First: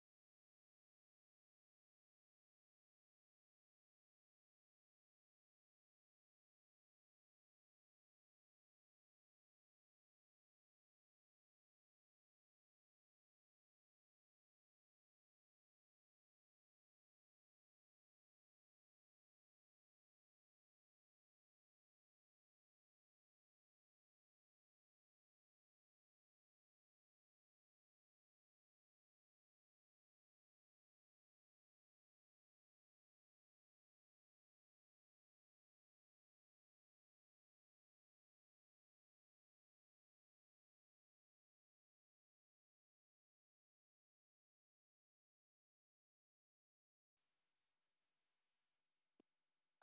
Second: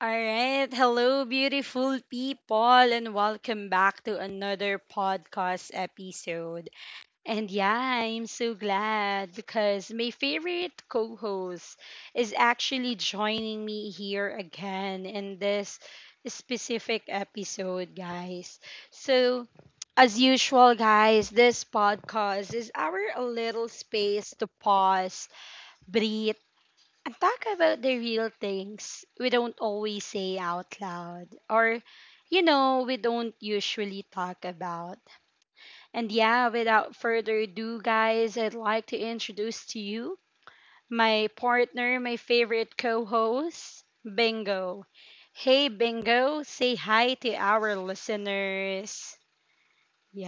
All right. Hello, beautiful people, and welcome back to another podcast episode. And yeah, I'm so glad because my favorite co host is actually joining me here again in this specific episode, guys. So, as usual, guys, this podcast is our little space to pause, breathe, and talk about the real things we don't always say out loud, or we don't usually talk about. And yeah, without further ado, guys, I'd like to introduce to you my partner, my favorite co-host, Bingo. Hey Bingo, say hi to our listeners.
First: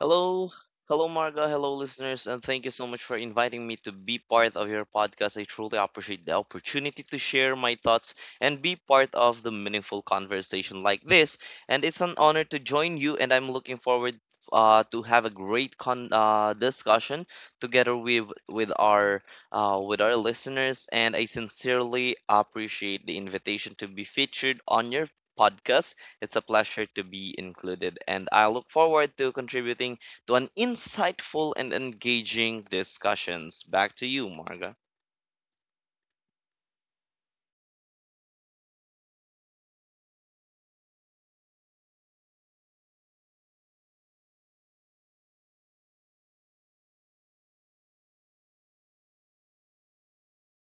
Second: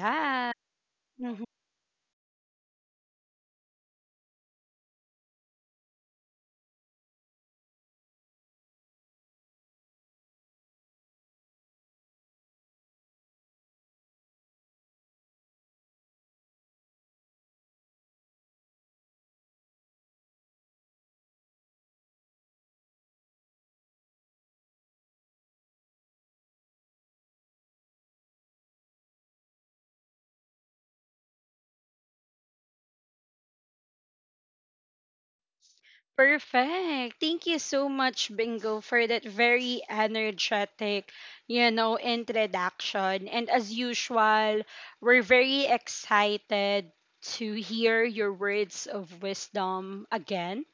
Hello, hello, Marga. Hello, listeners, and thank you so much for inviting me to be part of your podcast. I truly appreciate the opportunity to share my thoughts and be part of the meaningful conversation like this. And it's an honor to join you, and I'm looking forward to have a great con discussion together with our listeners. And I sincerely appreciate the invitation to be featured on your podcast. It's a pleasure to be included, and I look forward to contributing to an insightful and engaging discussions. Back to you, Marga. Perfect. Thank you so much, Bingo, for that very energetic, introduction. And as usual, we're very excited to hear your words of wisdom again.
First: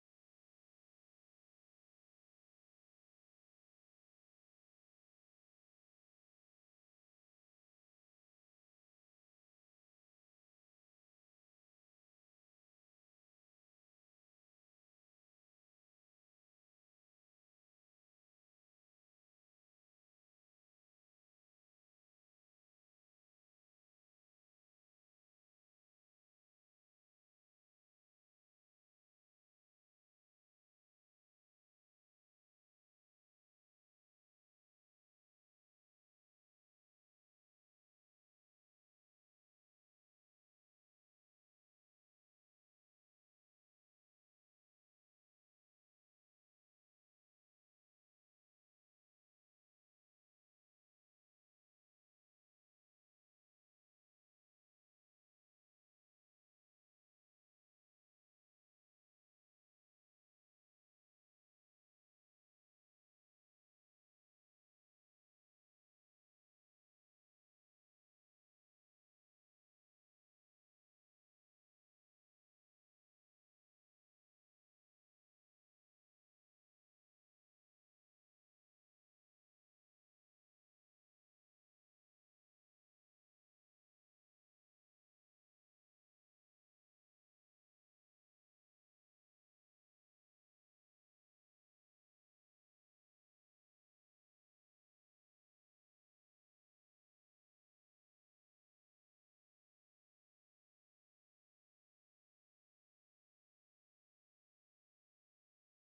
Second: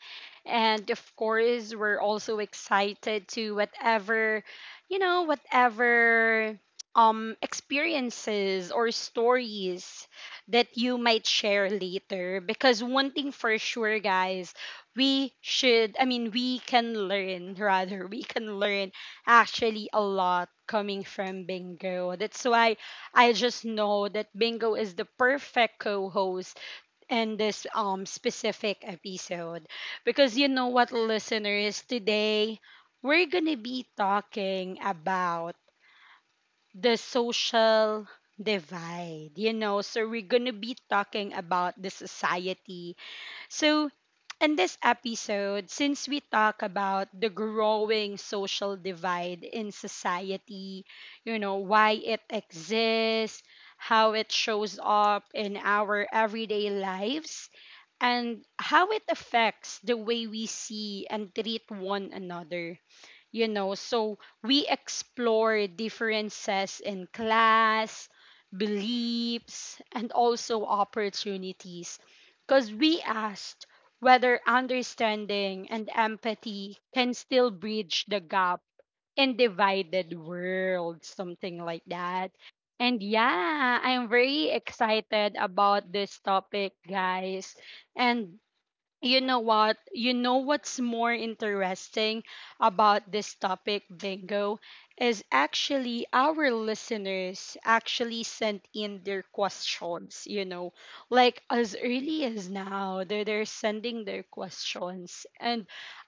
And of course, we're also excited to whatever, whatever experiences or stories that you might share later, because one thing for sure, guys, we should I mean we can learn, rather, we can learn actually a lot coming from Bingo. That's why I just know that Bingo is the perfect co-host in this specific episode. Because you know what, listeners, today we're gonna be talking about the social divide, you know. So we're gonna be talking about the society. So, in this episode, since we talk about the growing social divide in society, you know, why it exists, how it shows up in our everyday lives, and how it affects the way we see and treat one another, you know. So we explore differences in class, beliefs, and also opportunities. Because we asked whether understanding and empathy can still bridge the gap in divided world, something like that. And yeah, I'm very excited about this topic, guys. And you know what's more interesting about this topic, Bingo, is actually our listeners actually sent in their questions, you know, like as early as now, they're sending their questions. And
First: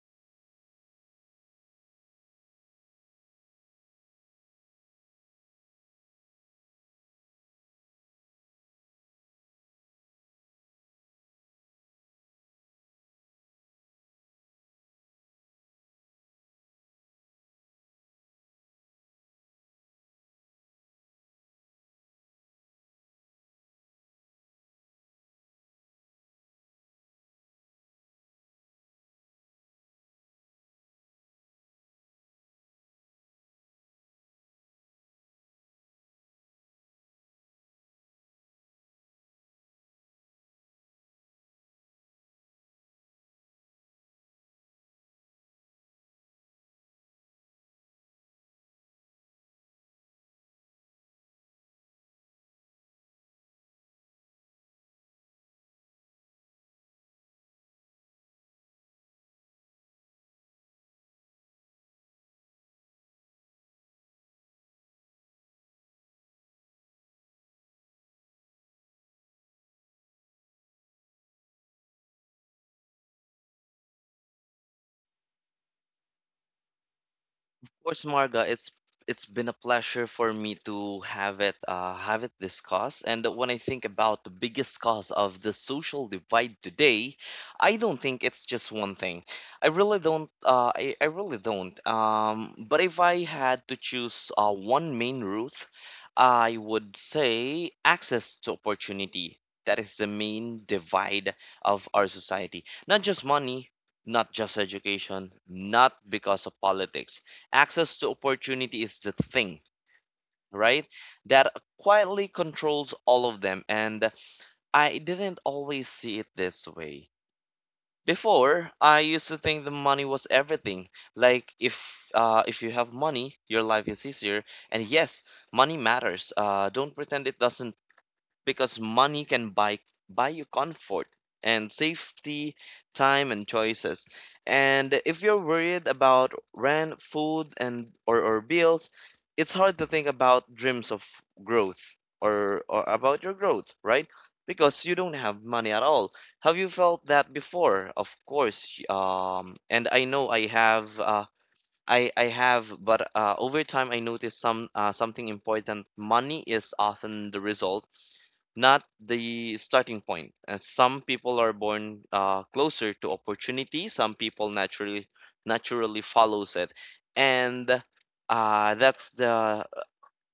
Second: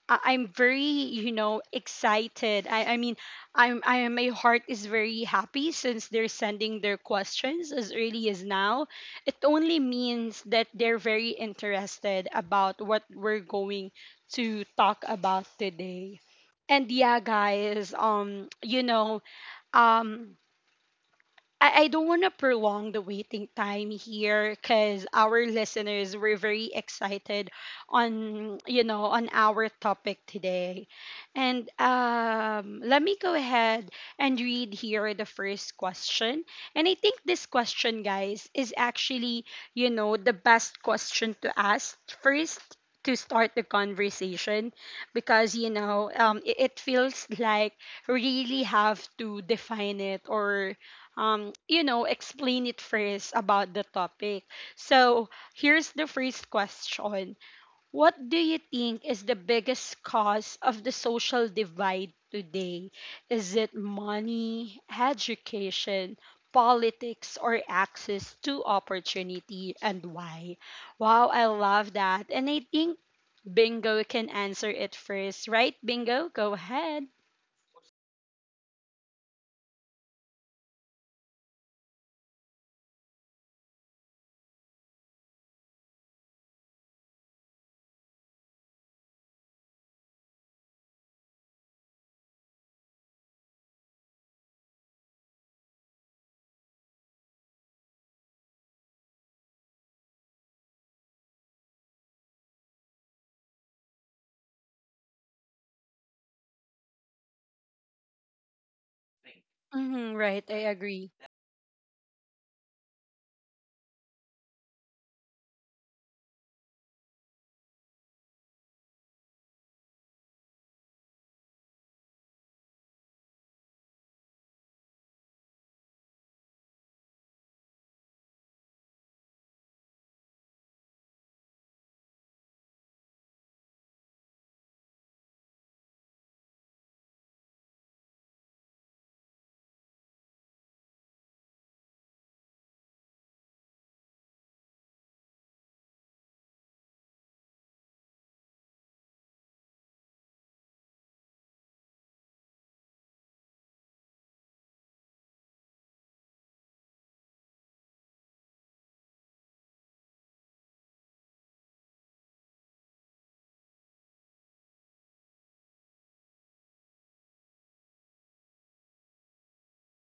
I'm very excited. I, I mean i'm i my heart is very happy since they're sending their questions as early as now. It only means that they're very interested about what we're going to talk about today. And yeah, guys, you know, um, I don't want to prolong the waiting time here because our listeners were very excited on, on our topic today. And let me go ahead and read here the first question. And I think this question, guys, is actually, you know, the best question to ask first to start the conversation, because it feels like really have to define it, or you know, explain it first about the topic. So here's the first question. What do you think is the biggest cause of the social divide today? Is it money, education, politics, or access to opportunity, and why? Wow, I love that. And I think Bingo can answer it first, right? Bingo, go ahead. Course, Marga, it's been a pleasure for me to have it discussed. And when I think about the biggest cause of the social divide today, I don't think it's just one thing. I really don't. I really don't. But if I had to choose one main route, I would say access to opportunity. That is the main divide of our society. Not just money, not just education, not because of politics. Access to opportunity is the thing, Mm-hmm, right, right, I agree. that quietly controls all of them. And I didn't always see it this way before. I used to think the money was everything. Like, if you have money, your life is easier. And yes, money matters. Don't pretend it doesn't, because money can buy you comfort and safety, time and choices. And if you're worried about rent, food and or bills, it's hard to think about dreams of growth or about your growth, right? Because you don't have money at all. Have you felt that before? Of course. And I know I have. I have, but over time I noticed something important. Money is often the result, not the starting point. Some people are born closer to opportunity. Some people naturally follows it, and that's the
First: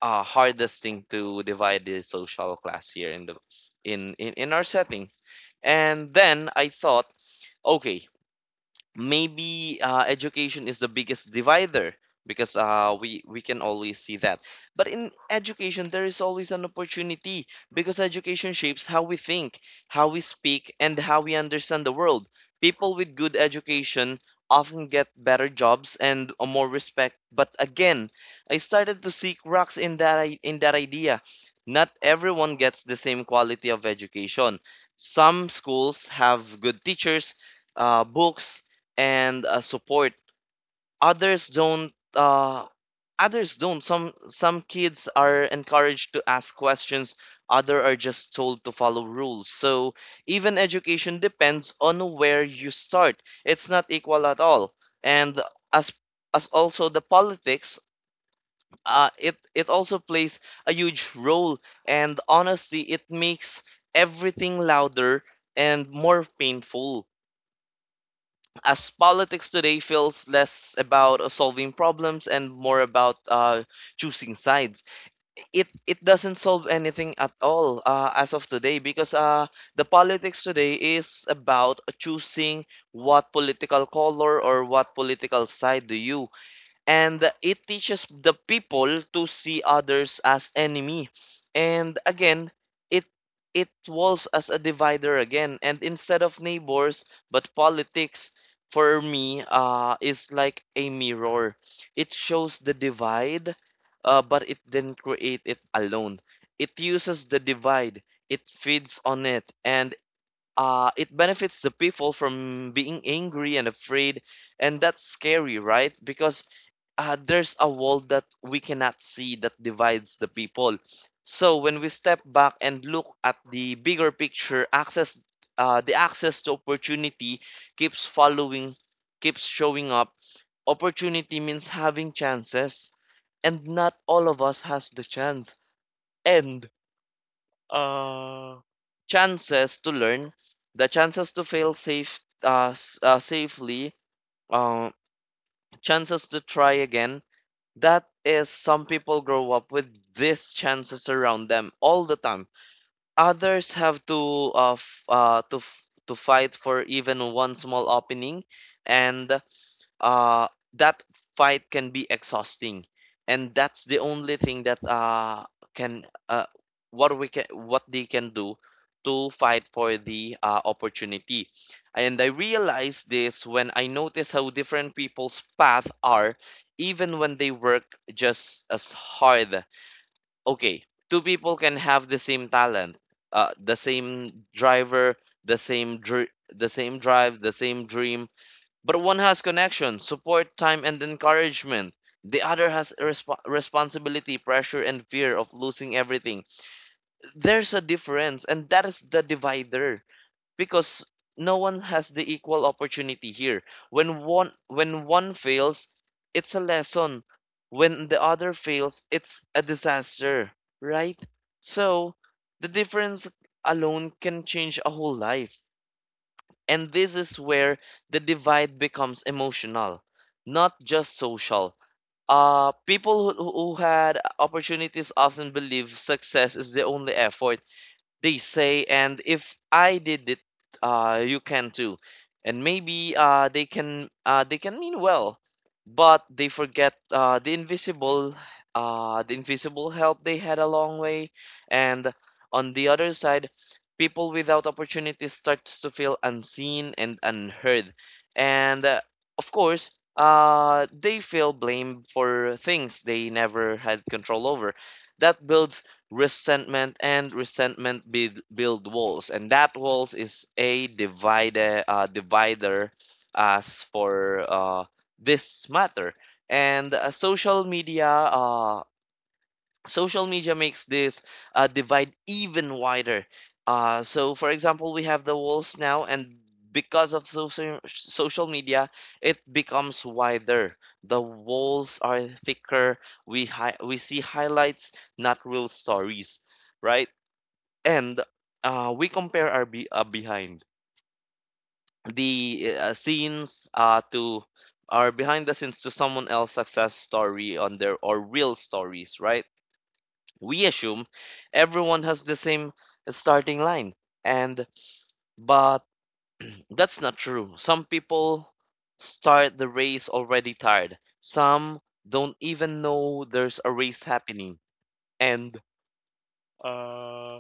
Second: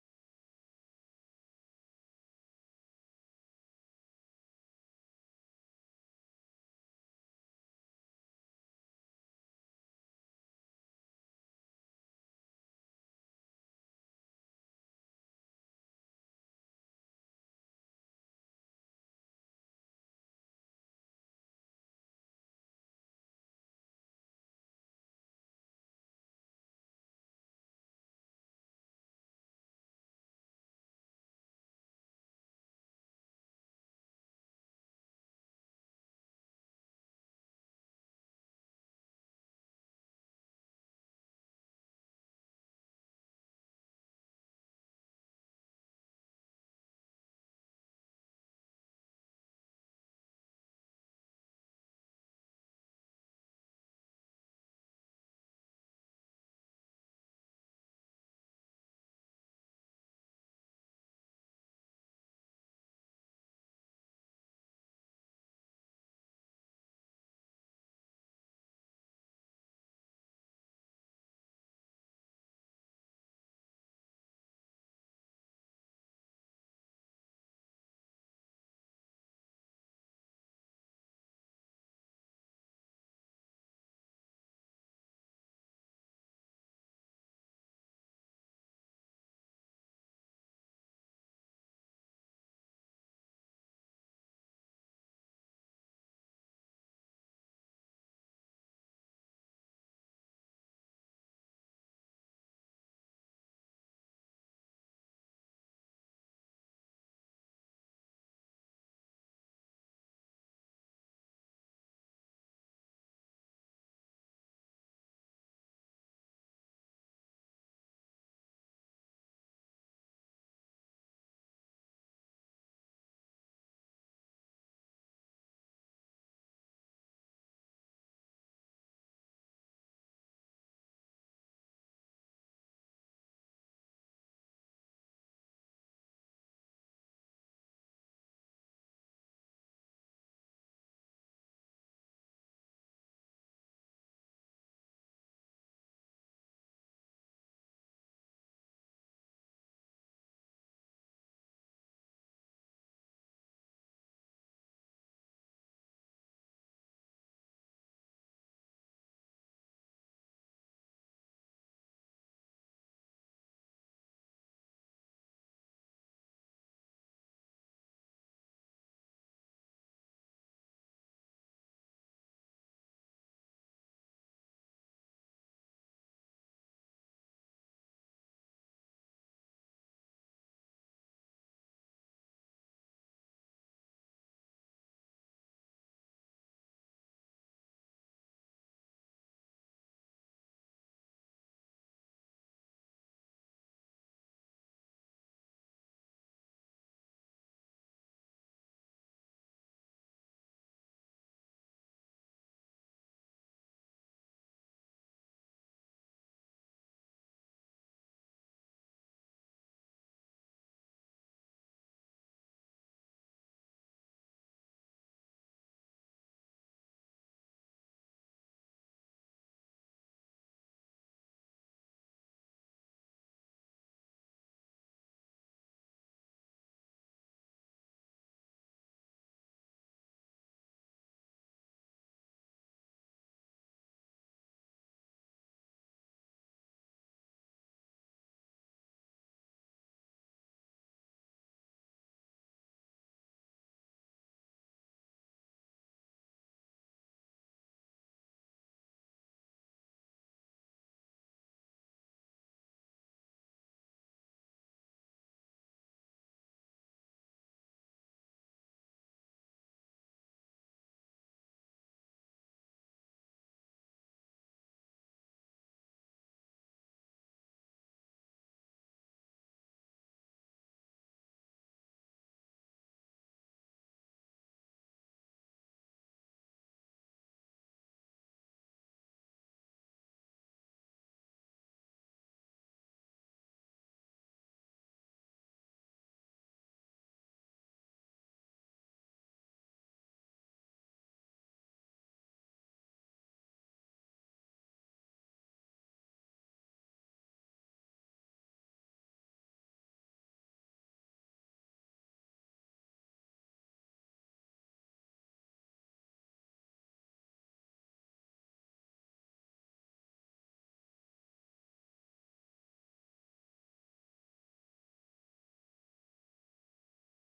hardest thing to divide the social class here in in our settings. And then I thought, okay, maybe education is the biggest divider, because we can always see that, but in education there is always an opportunity, because education shapes how we think, how we speak, and how we understand the world. People with good education often get better jobs and a more respect, but again, I started to seek rocks in in that idea. Not everyone gets the same quality of education. Some schools have good teachers, books, and support. Others don't uh, others don't Some kids are encouraged to ask questions, other are just told to follow rules. So even education depends on where you start. It's not equal at all. And as as also the politics, it also plays a huge role, and honestly it makes everything louder and more painful. As politics today feels less about solving problems and more about choosing sides, it doesn't solve anything at all as of today, because the politics today is about choosing what political color or what political side do you. And it teaches the people to see others as enemy. And again, it it walls as a divider again and instead of neighbors. But politics for me is like a mirror. It shows the divide, but it didn't create it alone. It uses the divide, it feeds on it, and it benefits the people from being angry and afraid. And that's scary, right? Because there's a wall that we cannot see that divides the people. So when we step back and look at the bigger picture, access the access to opportunity keeps following, keeps showing up. Opportunity means having chances, and not all of us has the chance. And uh, chances to learn, the chances to fail safe, safely, uh, chances to try again, that is, some people grow up with these chances around them all the time. Others have to to fight for even one small opening, and uh that fight can be exhausting. And that's the only thing that can what we can what they can do to fight for the opportunity. And I realized this when I noticed how different people's paths are even when they work just as hard. Okay, two people can have the same talent, the same driver, the same dr- the same drive, the same dream, but one has connection, support, time, and encouragement. The other has responsibility, pressure, and fear of losing everything. There's a difference, and that is the divider, because no one has the equal opportunity here. When one fails, it's a lesson. When the other fails, it's a disaster, right? So the difference alone can change a whole life. And this is where the divide becomes emotional, not just social. People who had opportunities often believe success is the only effort. They say, and if I did it, you can too. And maybe they can mean well, but they forget the invisible help they had a long way. And on the other side, people without opportunity starts to feel unseen and unheard. And of course, they feel blamed for things they never had control over. That builds resentment, and resentment build walls, and that walls is a divider, divider as for this matter. And social media makes this divide even wider. So, for example, we have the walls now, and because of social media, it becomes wider. The walls are thicker. We see highlights, not real stories, right? And we compare our be- behind the scenes to our behind the scenes to someone else's success story on their or real stories, right? We assume everyone has the same starting line, and but that's not true. Some people start the race already tired, some don't even know there's a race happening. and uh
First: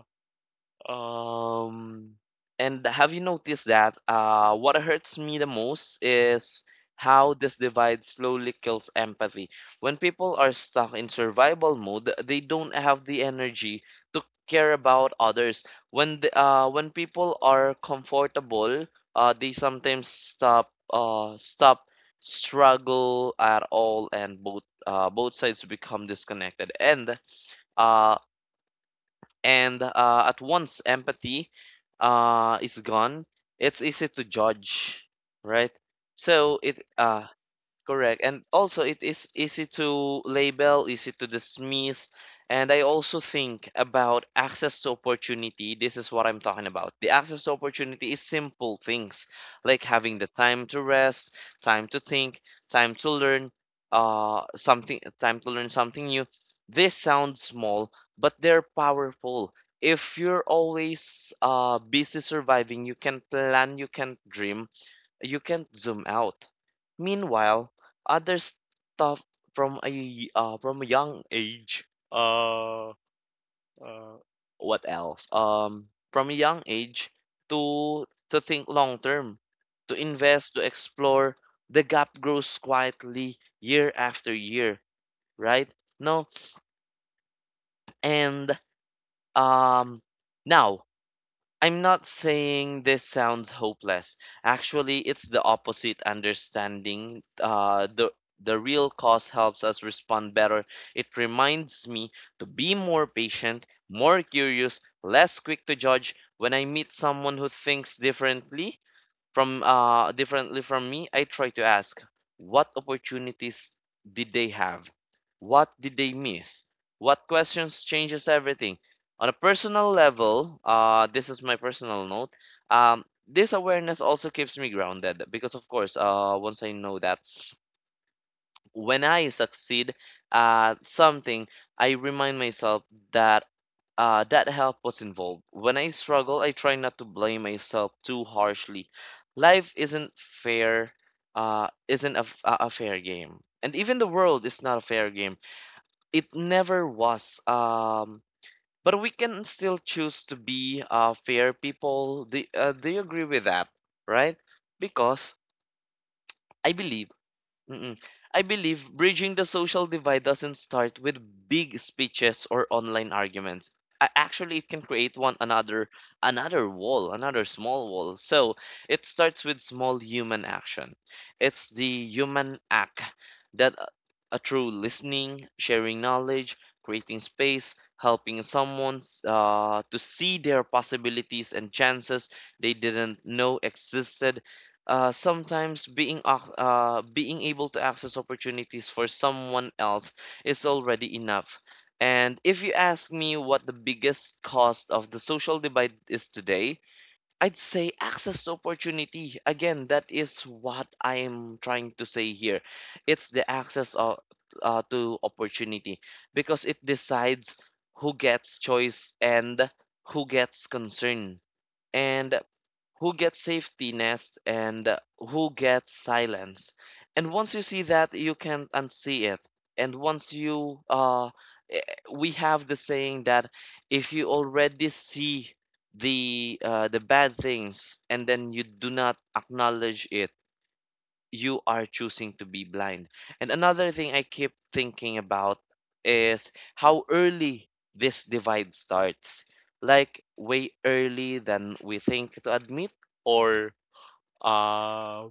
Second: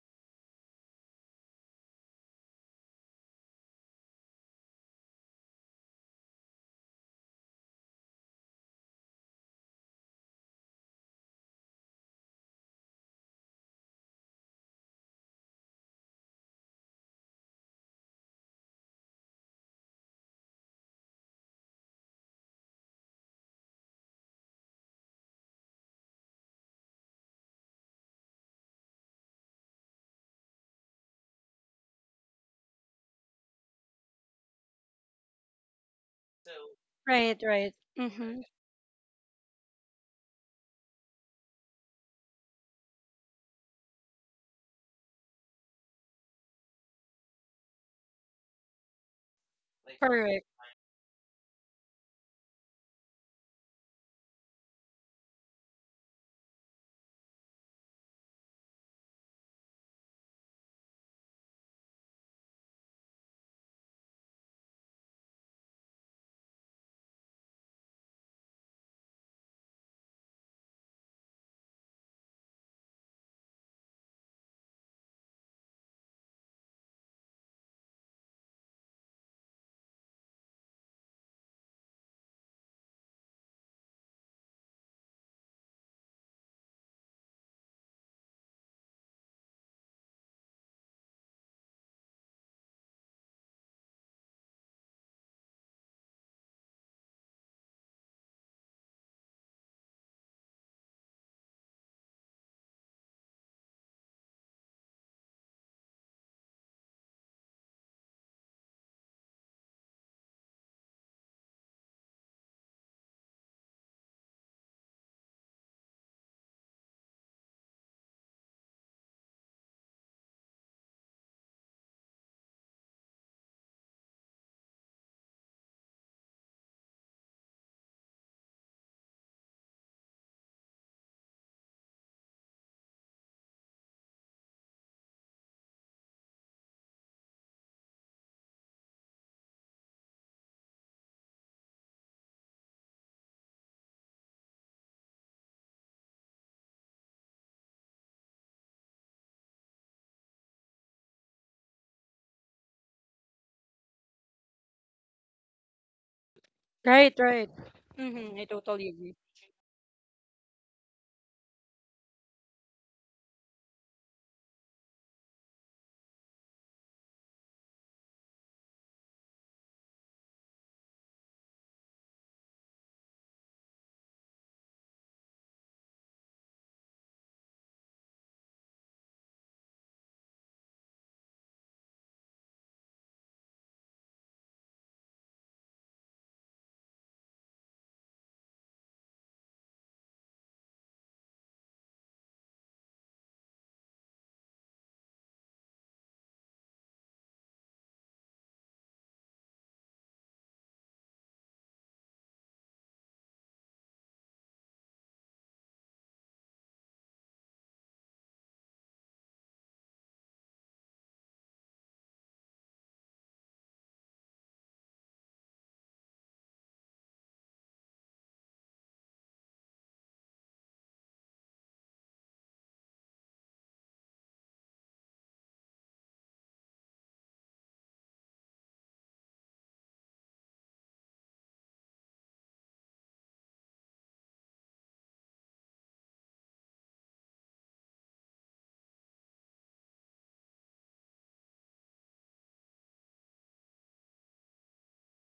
um, and have you noticed that what hurts me the most is how this divide slowly kills empathy. When people are stuck in survival mode, they don't have the energy to care about others. When people are comfortable, they sometimes stop struggle at all, and both sides become disconnected. Uh, and at once empathy is gone, it's easy to judge, right? So it Right, right. Correct. Mm-hmm. And also, it is easy to label, easy to dismiss. And I also think about access to opportunity. This is what I'm talking about. The access to opportunity is simple things like having the Correct. time to rest, time to think, time to learn, time to learn something new. This sounds small, but they're powerful. If you're always busy surviving, you can plan, you can dream, you can't zoom out. Meanwhile, other stuff from a from a young age, uh, uh, what else? From a young age to think long term, to invest, to explore, the gap grows quietly year after year, right? No, and um, now I'm not saying this sounds hopeless. Actually, it's the opposite. Understanding the real cause helps us respond better. It reminds me to be more patient, more curious, less quick to judge. When I meet someone who thinks differently, from me, I try to ask, what opportunities did they have? What did they miss? What questions changes everything? On a personal level, this is my personal note. This awareness also keeps me grounded because, of course, once I know that when I succeed at something, I remind myself that that help was involved. When I struggle, I try not to blame myself too harshly. Life isn't fair, isn't a, f- a fair game. And even the world is not a fair game. It never was. But we can still choose to be fair people. Do you agree with that? Right? Because I Right, believe. right. Mm-mm. Mm-hmm. I I totally believe agree. bridging the social divide doesn't start with big speeches or online arguments. Actually, it can create one another, another wall, another small wall. So it starts with small human action. It's the human act that a true listening, sharing knowledge, creating space, helping someone to see their possibilities and chances they didn't know existed. Sometimes being able to access opportunities for someone else is already enough. And if you ask me what the biggest cost of the social divide is today, I'd say access to opportunity. Again, that is what I am trying to say here. It's the access to opportunity because it decides who gets choice and who gets concern. And who gets safety nest and who gets silence. And once you see that, you can't unsee it. And once you, eh, we have the saying that if you already see the the bad things and then you do not acknowledge it, you are choosing to be blind. And another thing I keep thinking about is how early this divide starts. Like way early than we think to admit or uh,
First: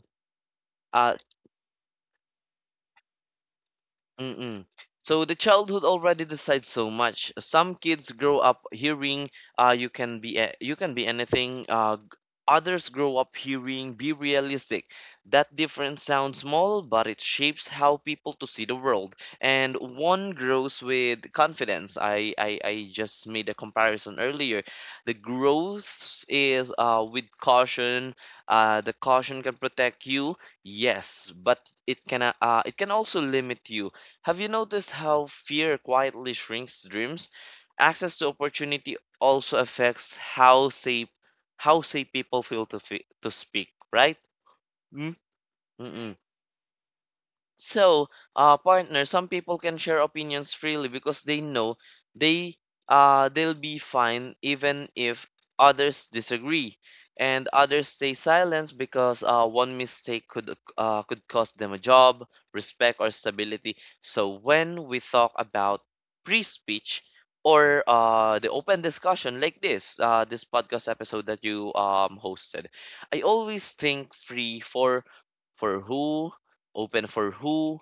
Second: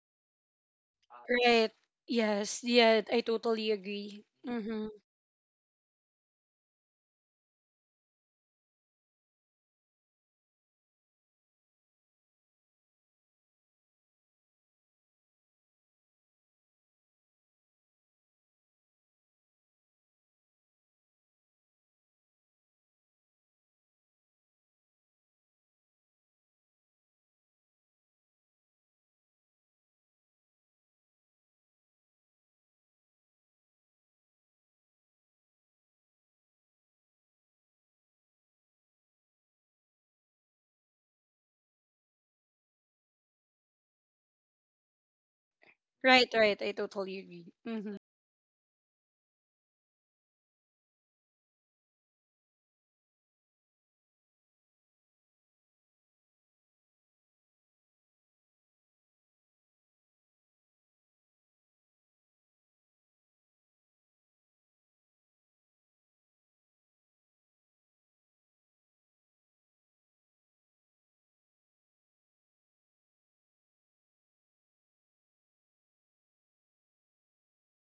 uh Right. Yes. Yeah, I totally agree. Mm-mm. Mm-hmm. So the childhood already decides so much. Some kids grow up hearing you can be you can be anything. Others grow up hearing be realistic. That difference sounds small, but it shapes how people to see the world. And one grows with confidence. I just made a comparison earlier. The growth is with caution. The caution can protect you, yes, but it can it can also limit you. Have you noticed how fear quietly shrinks dreams? Access to opportunity also affects how say people feel to to speak, right? Mm? Mm-mm. Right, right. I totally agree. Mm-hmm. So, partner, some people can share opinions freely because they know they they'll be fine even if others disagree, and others stay silent because one mistake could could cost them a job, respect, or stability. So, when we talk about free speech or the open discussion like this podcast episode that you hosted, I always think free for who, open for who.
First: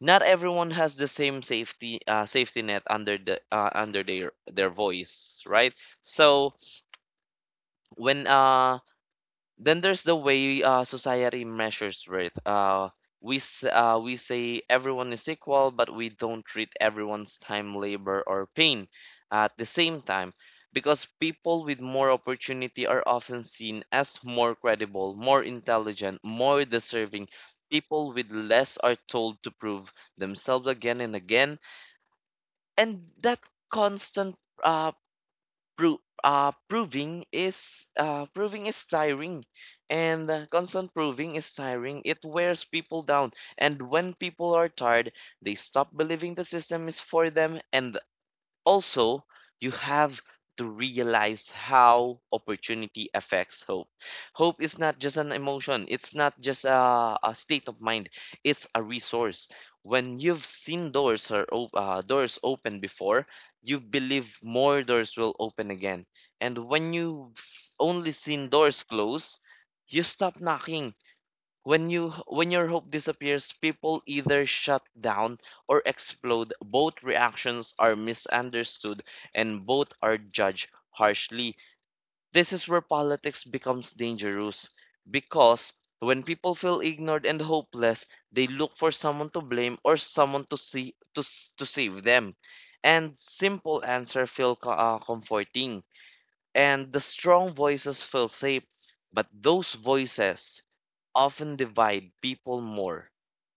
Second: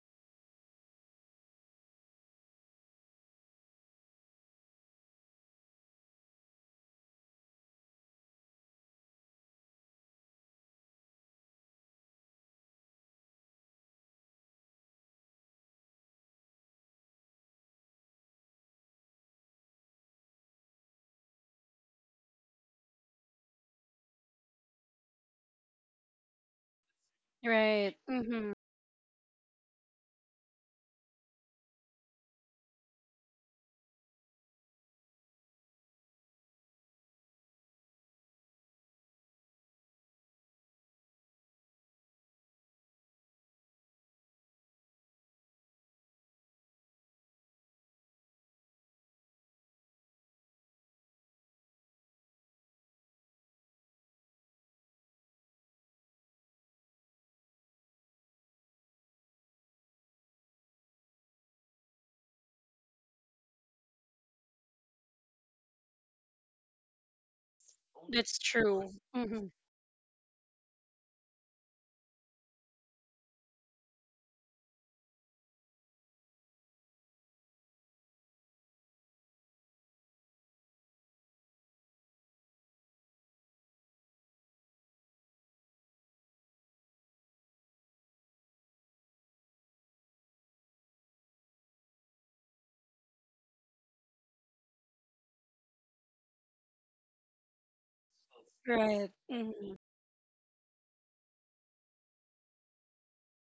Not everyone has the same safety net under the under their voice, right? So when then there's the way society measures worth. We say everyone is equal, but we don't treat everyone's time, labor, or pain at the same time, because people with more opportunity are often seen as more credible, more intelligent, more deserving. Right. People with Mm-hmm. less are told to prove themselves again and again, and that constant uh, proving is tiring, and constant proving is tiring. It wears people down, and when people are tired they stop believing the system is for them. And also, you have to realize how opportunity affects hope. Hope is not just an emotion, it's not just a state of mind, it's a resource. When you've seen doors open before, you believe more doors will open again. And when you've only That's seen doors true. close, Mm-hmm. you stop knocking. When your hope disappears, people either shut down or explode. Both reactions are misunderstood and both are judged harshly. This is where politics becomes dangerous, because when people feel ignored and hopeless, they look for someone to blame or someone to see to, s- to save them. And simple answer feel comforting, and the strong voices feel safe, Right. but those Mm-hmm. voices often divide people more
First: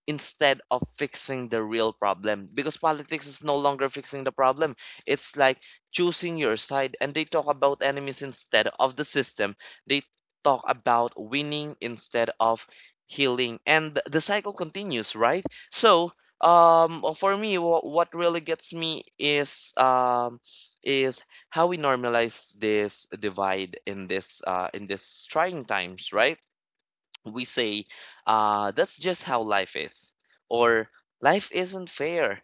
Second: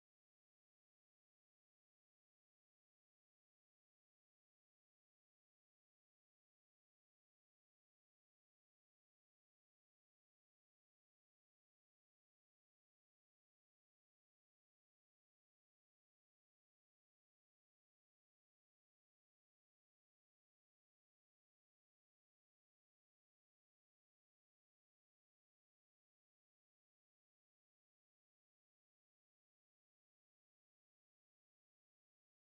instead of fixing the real problem, because politics is no longer fixing the problem. It's like choosing your side, and they talk about enemies instead of the system. They talk about winning instead of healing, and the cycle continues, right? So for me, what really gets me is is how we normalize this divide in this trying times, right? We say, that's just how life is, or life isn't fair.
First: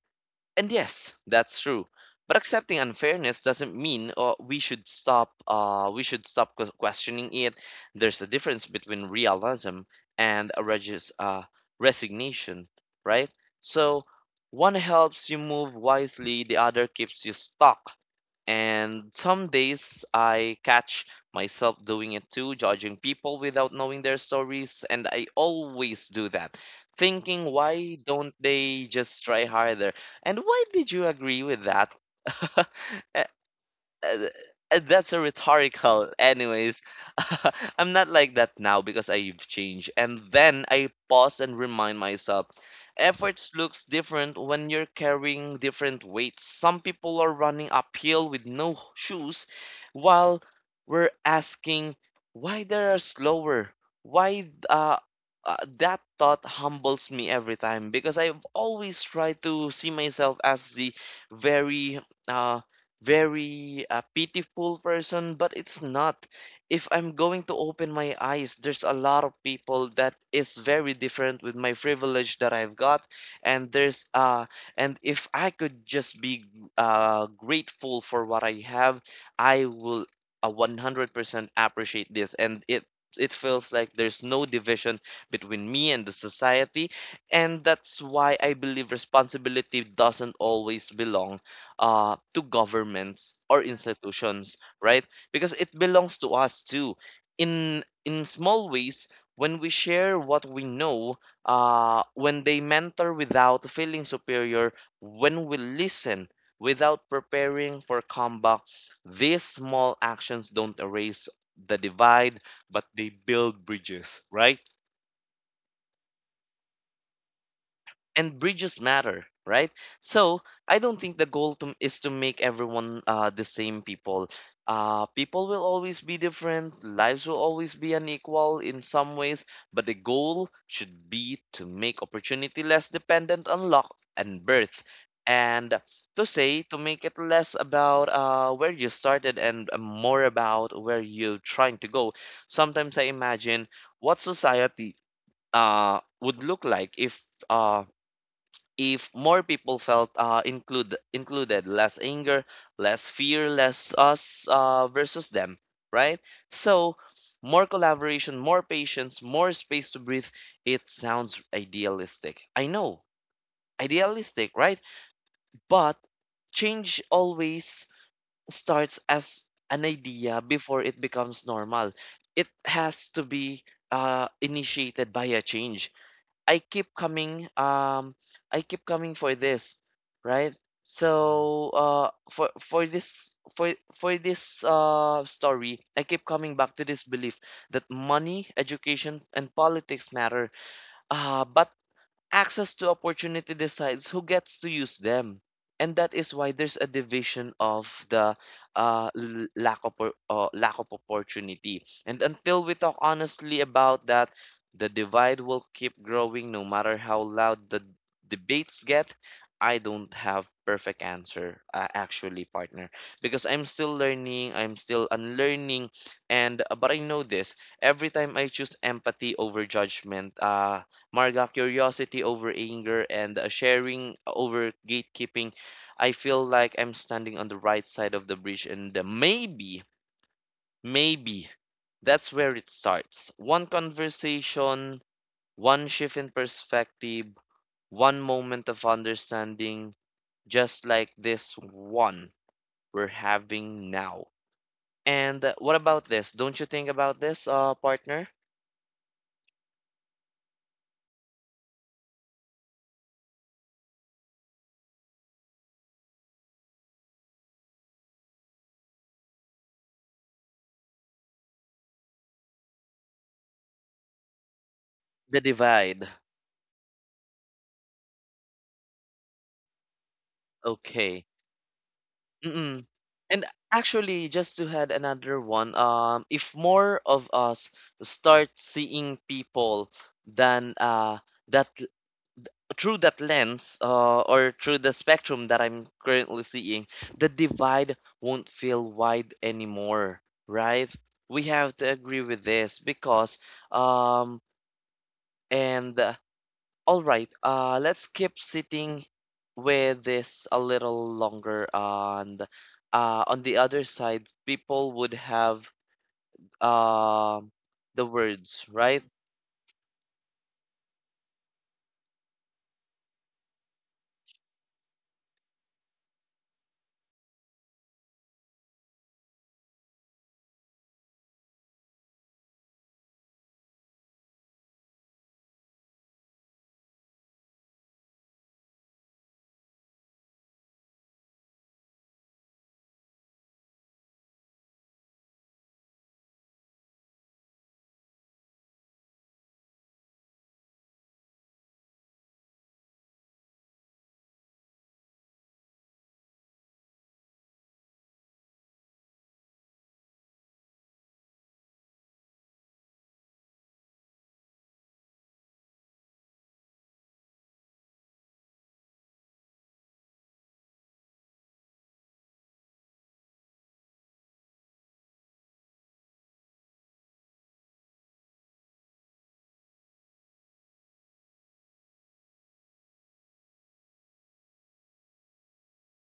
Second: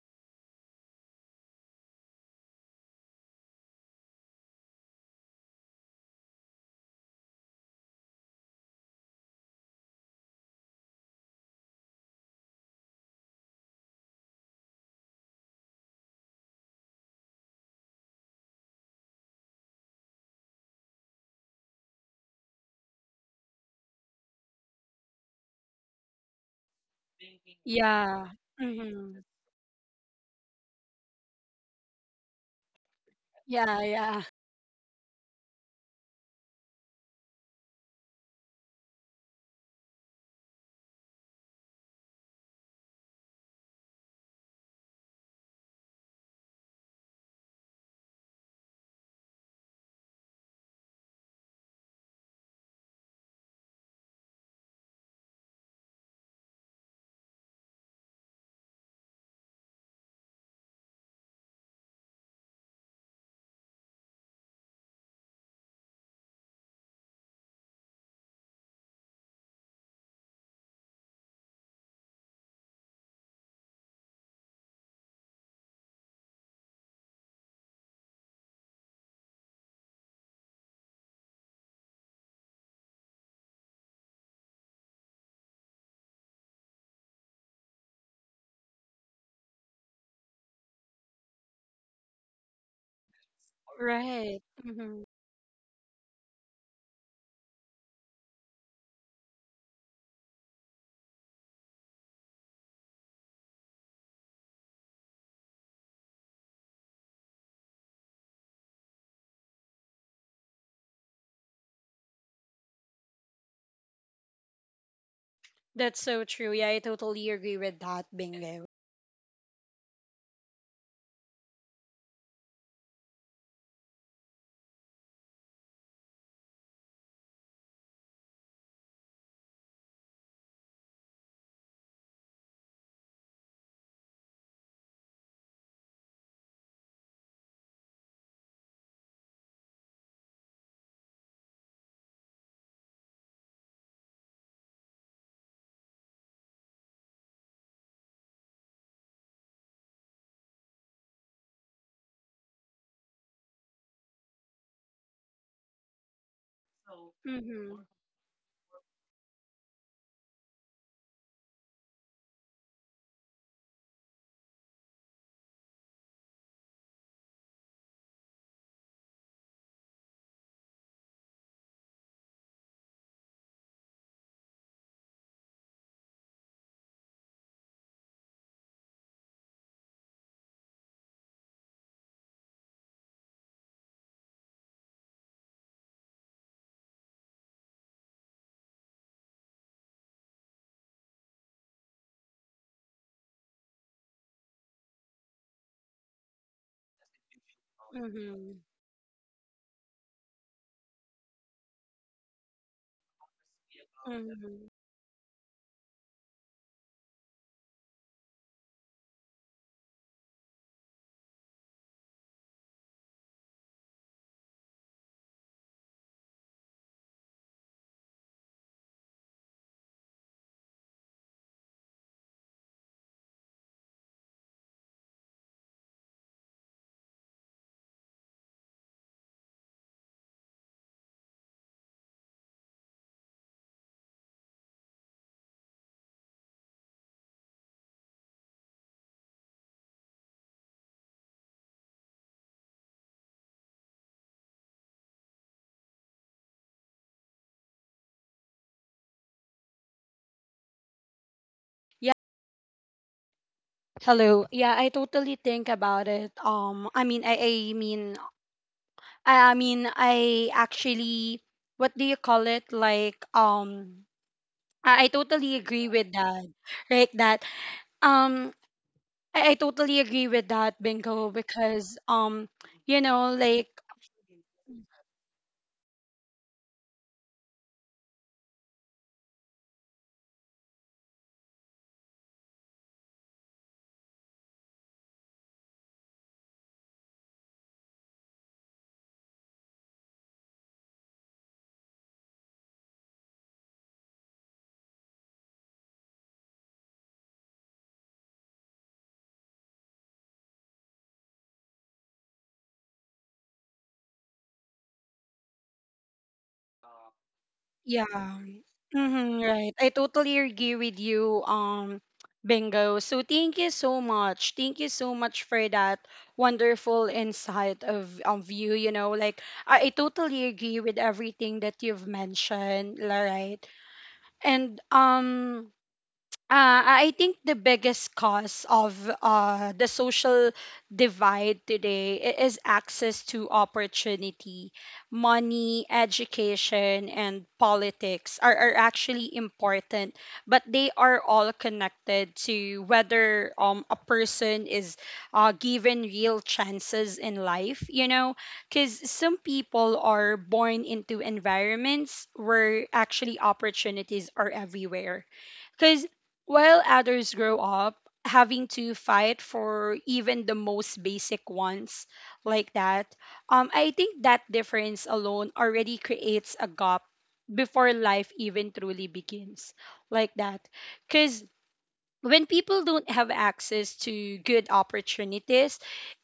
And yes, that's true. But accepting unfairness doesn't mean we should stop questioning it. There's a difference between realism and a resignation, right? So one helps you move wisely, the other keeps you stuck. And some days I catch myself doing it too, judging people without knowing their stories. And I always do that, thinking, why Yeah. don't they Mm-hmm. just try harder? And why did you agree with that? A- Yeah, yeah. uh, that's a rhetorical anyways. I'm not like that now because I've changed, and then I pause and remind myself efforts looks different when you're carrying different weights. Some people are running uphill with no shoes while we're asking why they are slower, why that thought humbles me every time, because I've always tried to see myself as the very uh, very pitiful person, but it's not. If I'm going to open my eyes, there's a lot of people that is very different with my privilege that I've got, and there's uh, and if I could just be grateful for what I have, I will 100% appreciate this, and it feels like there's no division between me and the society, and that's why I believe responsibility doesn't always belong to governments or Right. institutions, Mm-hmm. right? Because it belongs to us too. In small ways, when we share what we know, when they mentor without feeling superior, when we listen without preparing for comeback, these small actions don't erase the divide, but they build bridges, right? That's so true. Yeah, I totally agree with that, And Bingo. bridges matter, right? So I don't think the goal is to make everyone the same people. People will always be different, lives will always be unequal in some ways, but the goal should be to make opportunity less dependent on luck and birth, and to say to make it less about where you started and more about where you're trying to go. Sometimes I imagine what society would look like uh, if more people felt included, less anger, less fear, less us versus them, right? So more Mm-hmm. collaboration, more patience, more space to breathe. It sounds idealistic, I know, idealistic, right? But change always starts as an idea before it becomes normal. It has to be initiated by a change. I keep coming um I keep coming for this, right? So for this story, I keep coming back to this belief that money, education, and politics matter. But access to opportunity decides who gets to use them. And that is why there's a division of the Mm-hmm. Lack of opportunity. And until we talk honestly about that, Mm-hmm. the divide will keep growing no matter how loud the debates get. I don't have perfect answer actually, partner, because I'm still learning, I'm still unlearning, and but I know this: every time I choose empathy over judgment, Marg of curiosity over anger, and sharing over gatekeeping, I feel like I'm standing on the right side of the bridge, and maybe, maybe that's where it starts. One conversation, one shift in perspective, one moment of understanding, just like this one we're having now. And what about this? Don't you think about this, partner? Yeah. Hello. Yeah, I totally think about it. I mean, I mean, I mean, I actually, what do you call it? Like, I totally The agree with divide. that, right? That, um, I totally agree with that, Bingo, Okay. because, Mm. you know, And like, actually, just to add another one, if more of us start seeing people than uh that l- through that lens, or through the spectrum that I'm currently seeing, the divide won't feel wide anymore, right? We have to agree with this because um and all right, let's keep sitting with this a little longer, and on the other side, people would have um the yeah, words, right? Right. I totally agree with you, Bingo. So thank you so much. Thank you so much for that wonderful insight of you. You know, like I totally agree with everything that you've mentioned, la- right? And I think the biggest cause of the social divide today is access to opportunity. Money, education, and politics are actually important, but they are all connected to whether a person is given real chances in life, you know? Because some people are born into environments where actually opportunities are everywhere, because while others grow up having to fight for even the most basic ones, like that. I think that difference alone already creates a gap before life even truly begins, like that. Because when people don't have access to good opportunities,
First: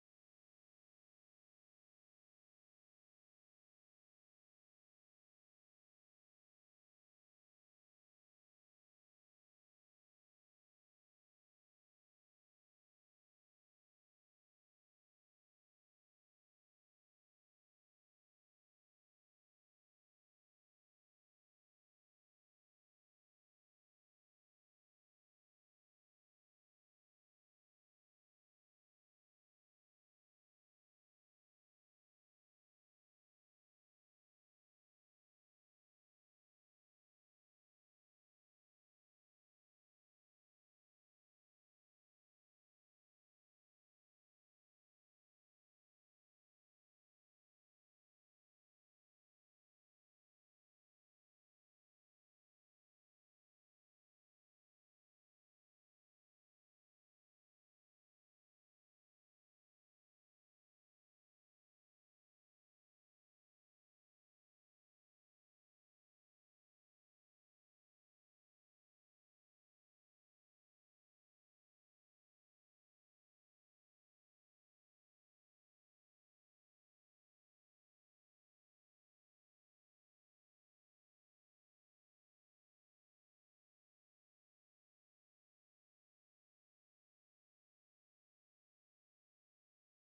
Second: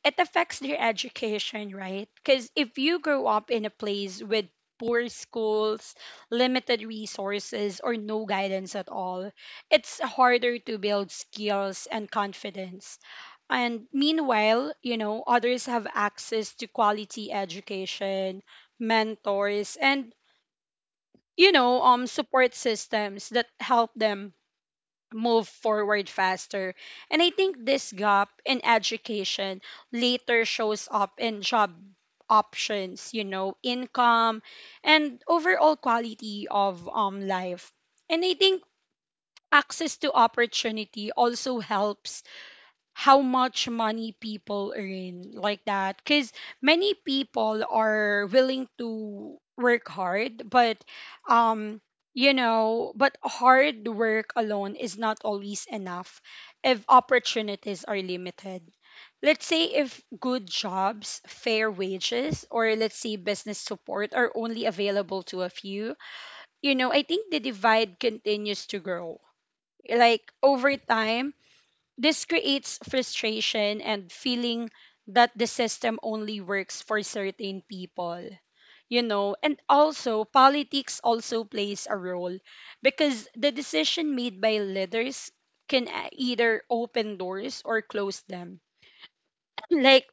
it affects their education, right? Because if you grow up in a place with poor schools, limited resources, or no guidance at all, it's harder to build skills and confidence. And meanwhile, you know, others have access to quality education, mentors, and, you know, support systems that help them move forward faster. And I think this gap in education later shows up in job options, you know, income, and overall quality of life. And I think access to opportunity also helps how much money people earn, like that. Because many people are willing to work hard, but um hard work alone is not always enough if opportunities are limited. Let's say if good jobs, fair wages, or let's say business support are only available to a few, you know, I think the divide continues to grow. Like, over time this creates frustration and feeling that the system only works for certain people. You know, and also politics also plays a role, because the decision made by leaders can either open doors or close them. Like,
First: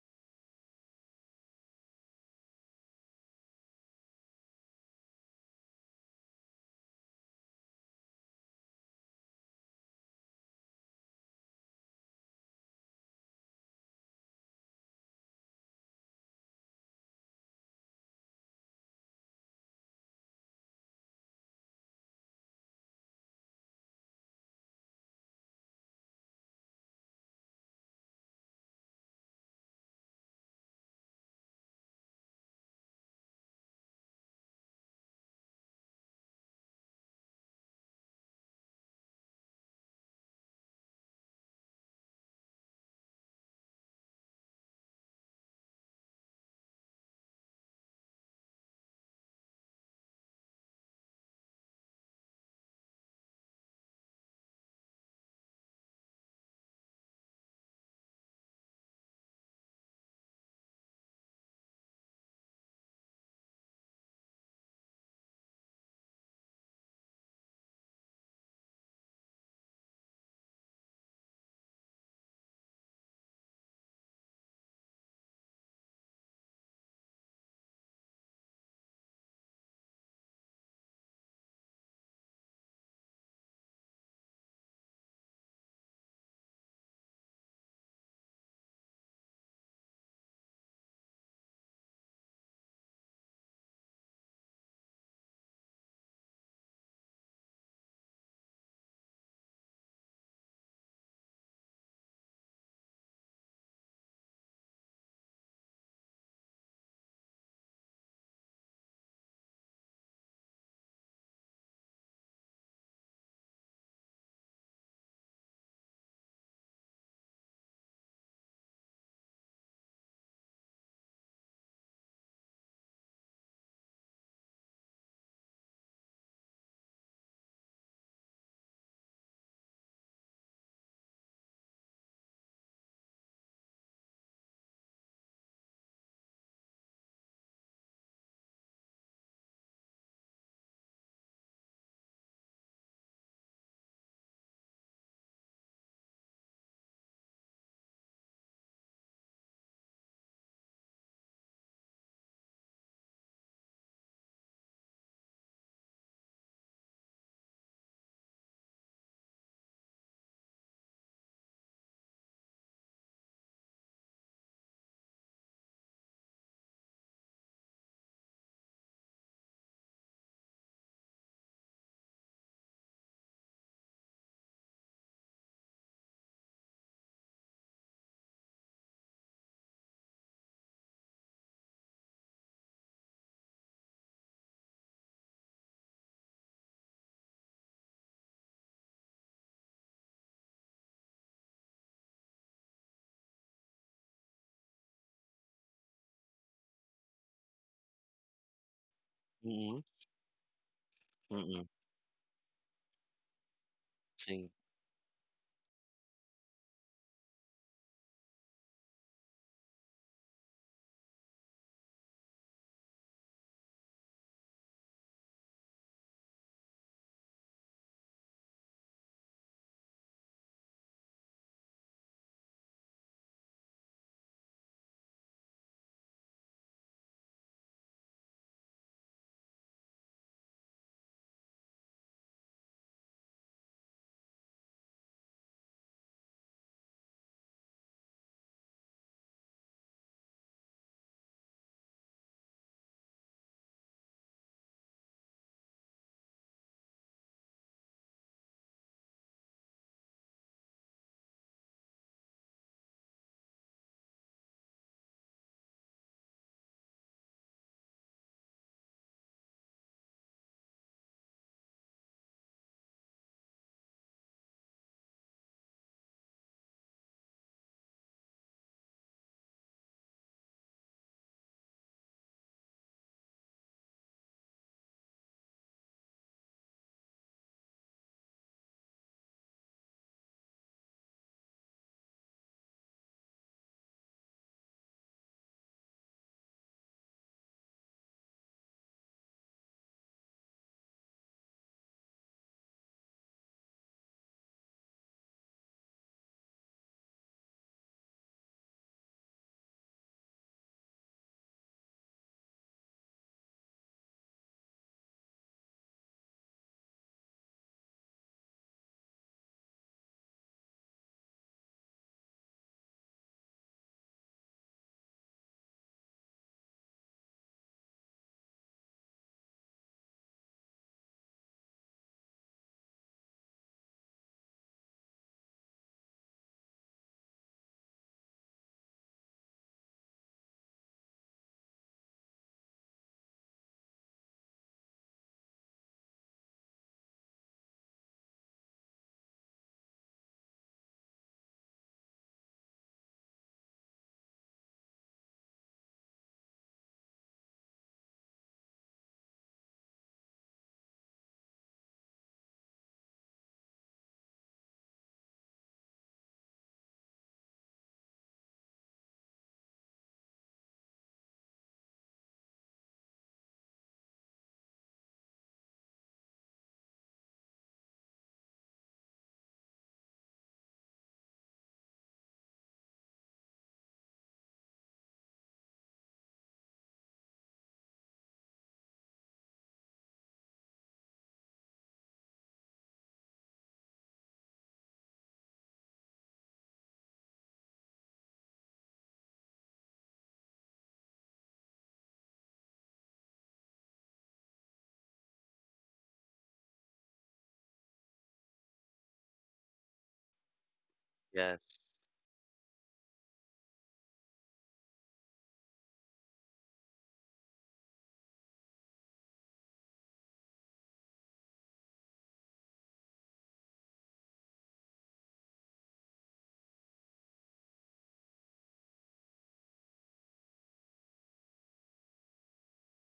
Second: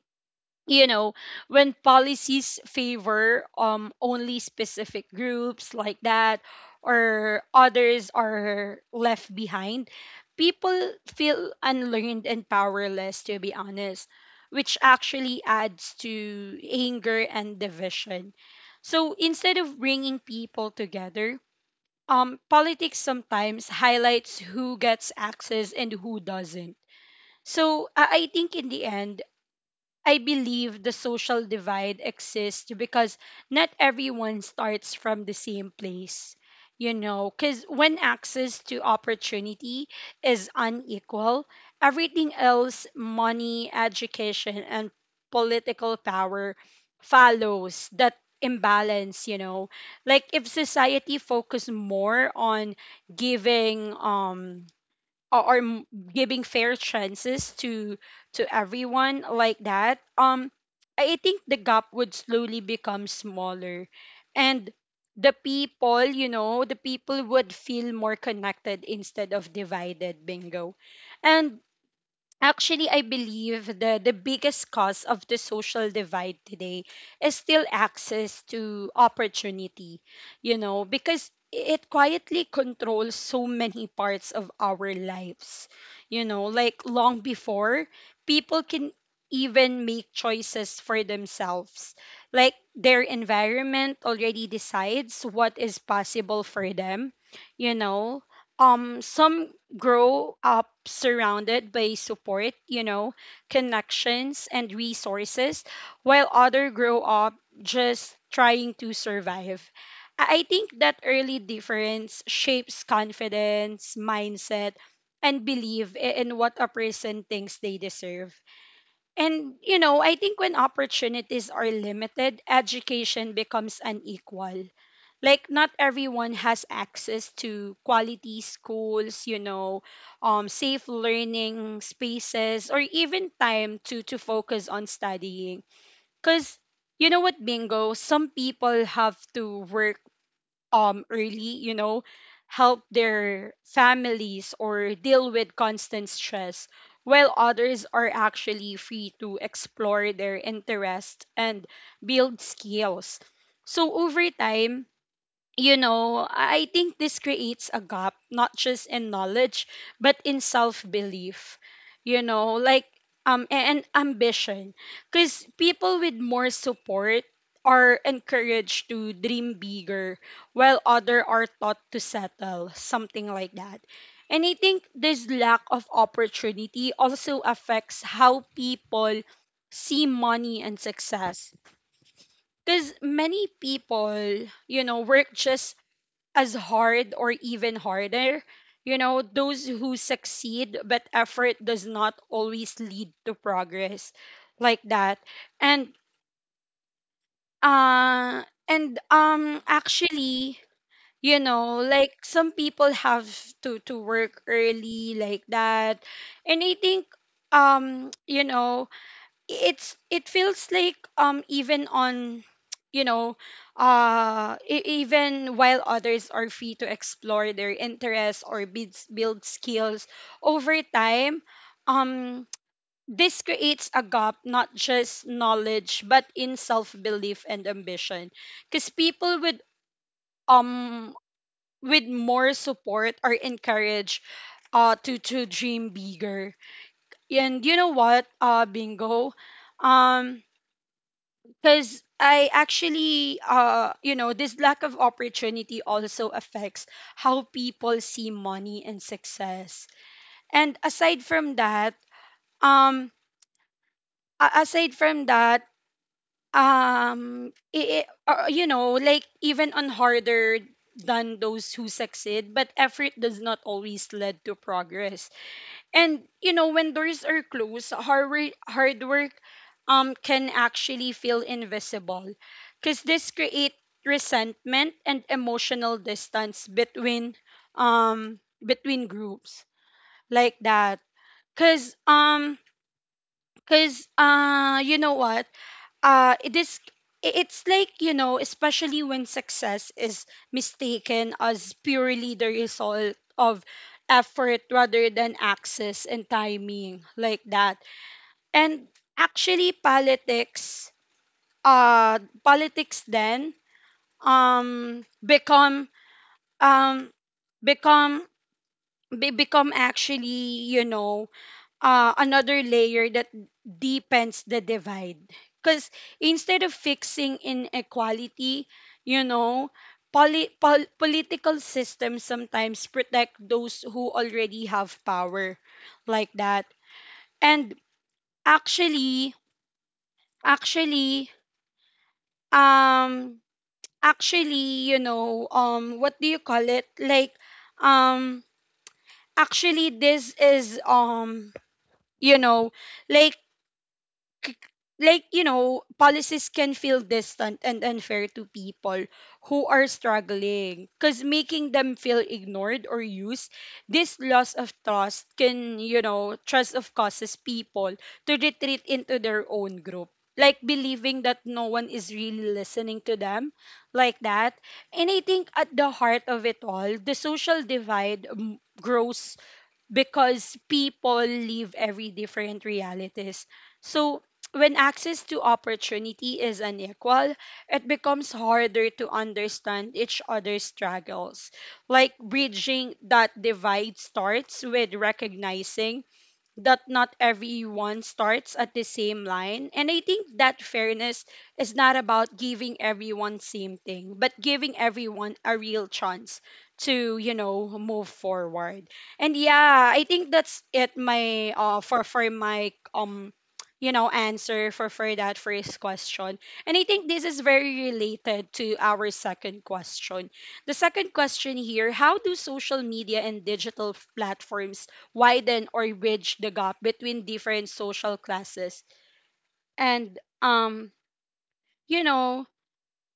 you know, when policies favor only specific groups, like that, or others are left behind, people feel unlearned and powerless, to be honest, which actually adds to anger and division. So instead of bringing people together, politics sometimes highlights who gets access and who doesn't. So I think in the end, I believe the social divide exists because not everyone starts from the same place. You know, because when access to opportunity is unequal, everything else, money, education, and political power, follows that imbalance, you know. Like, if society focused more on giving, or, or m- giving fair chances to everyone, like that. I think the gap would slowly become smaller, and the people would feel more connected instead of divided, Bingo. And actually, I believe the biggest cause of the social divide today is still access to opportunity, you know, because it quietly controls so many parts of our lives, you know, like long before people can even make choices for themselves. Like, their environment already decides what is possible for them, you know. Some grow up surrounded by support, you know, connections and resources, while other grow up just trying to survive. I think that early difference shapes confidence, mindset, and belief in what a person thinks they deserve. And, you know, I think when opportunities are limited, education becomes unequal. Like, not everyone has access to quality schools, you know, safe learning spaces, or even time to focus on studying. Cuz You know what, Bingo, some people have to work early, you know, help their families, or deal with constant stress, while others are actually free to explore their interests and build skills. So over time, you know, I think this creates a gap, not just in knowledge, but in self belief, you know, like, and ambition. Because people with more support are encouraged to dream bigger, while other are taught to settle, something like that. And I think this lack of opportunity also affects how people see money and success. Because many people, you know, work just as hard or even harder. You know, those who succeed, but effort does not always lead to progress, like that. And uh Mm-hmm. actually, you Mm-hmm. know, like, some people have to work early, like that. And I think, you know, it's it feels like even on, you know, even while others are free to explore their interests or build build skills. Over time, um this creates a gap, not just knowledge, but in self-belief and ambition, because people with, um with more support are encouraged to dream bigger. And you know what, Bingo, um because I actually, you know, this lack of opportunity also affects how people see money and success. And aside from that, um, aside from that, you know, like, even on harder than those who succeed, but effort does not always lead to progress. And you know, when doors are closed, hard work can actually feel invisible, because this create resentment and emotional distance between, um between groups, like that. Cause cause You know what? It is it's like, you know, especially when success is mistaken as purely the result of effort rather than access and timing, like that. And actually politics, politics then become um become become, actually, you know, another layer that deepens the divide. Because instead of fixing inequality, you know, political systems sometimes protect those who already have power, like that. And actually, actually, um, actually, you know, what do you call it? Like, um, actually, this is, you know, like c- like, you know, policies can feel distant and unfair to people who are struggling, because making them feel ignored or used, this loss of trust can, you know, trust of, causes people to retreat into their own group, like believing that no one is really listening to them, like that. And I think at the heart of it all, the social divide grows because people live every different realities. So when access to opportunity is unequal, it becomes harder to understand each other's struggles. Like, bridging that divide starts with recognizing that not everyone starts at the same line, and I think that fairness is not about giving everyone same thing, but giving everyone a real chance to, you know, move forward. And yeah, I think that's it, my Yes. For my you know, answer for that first question. And I think this is very related to our second question, the second question here: how do social media and digital platforms widen or bridge the gap between different social classes? And you know,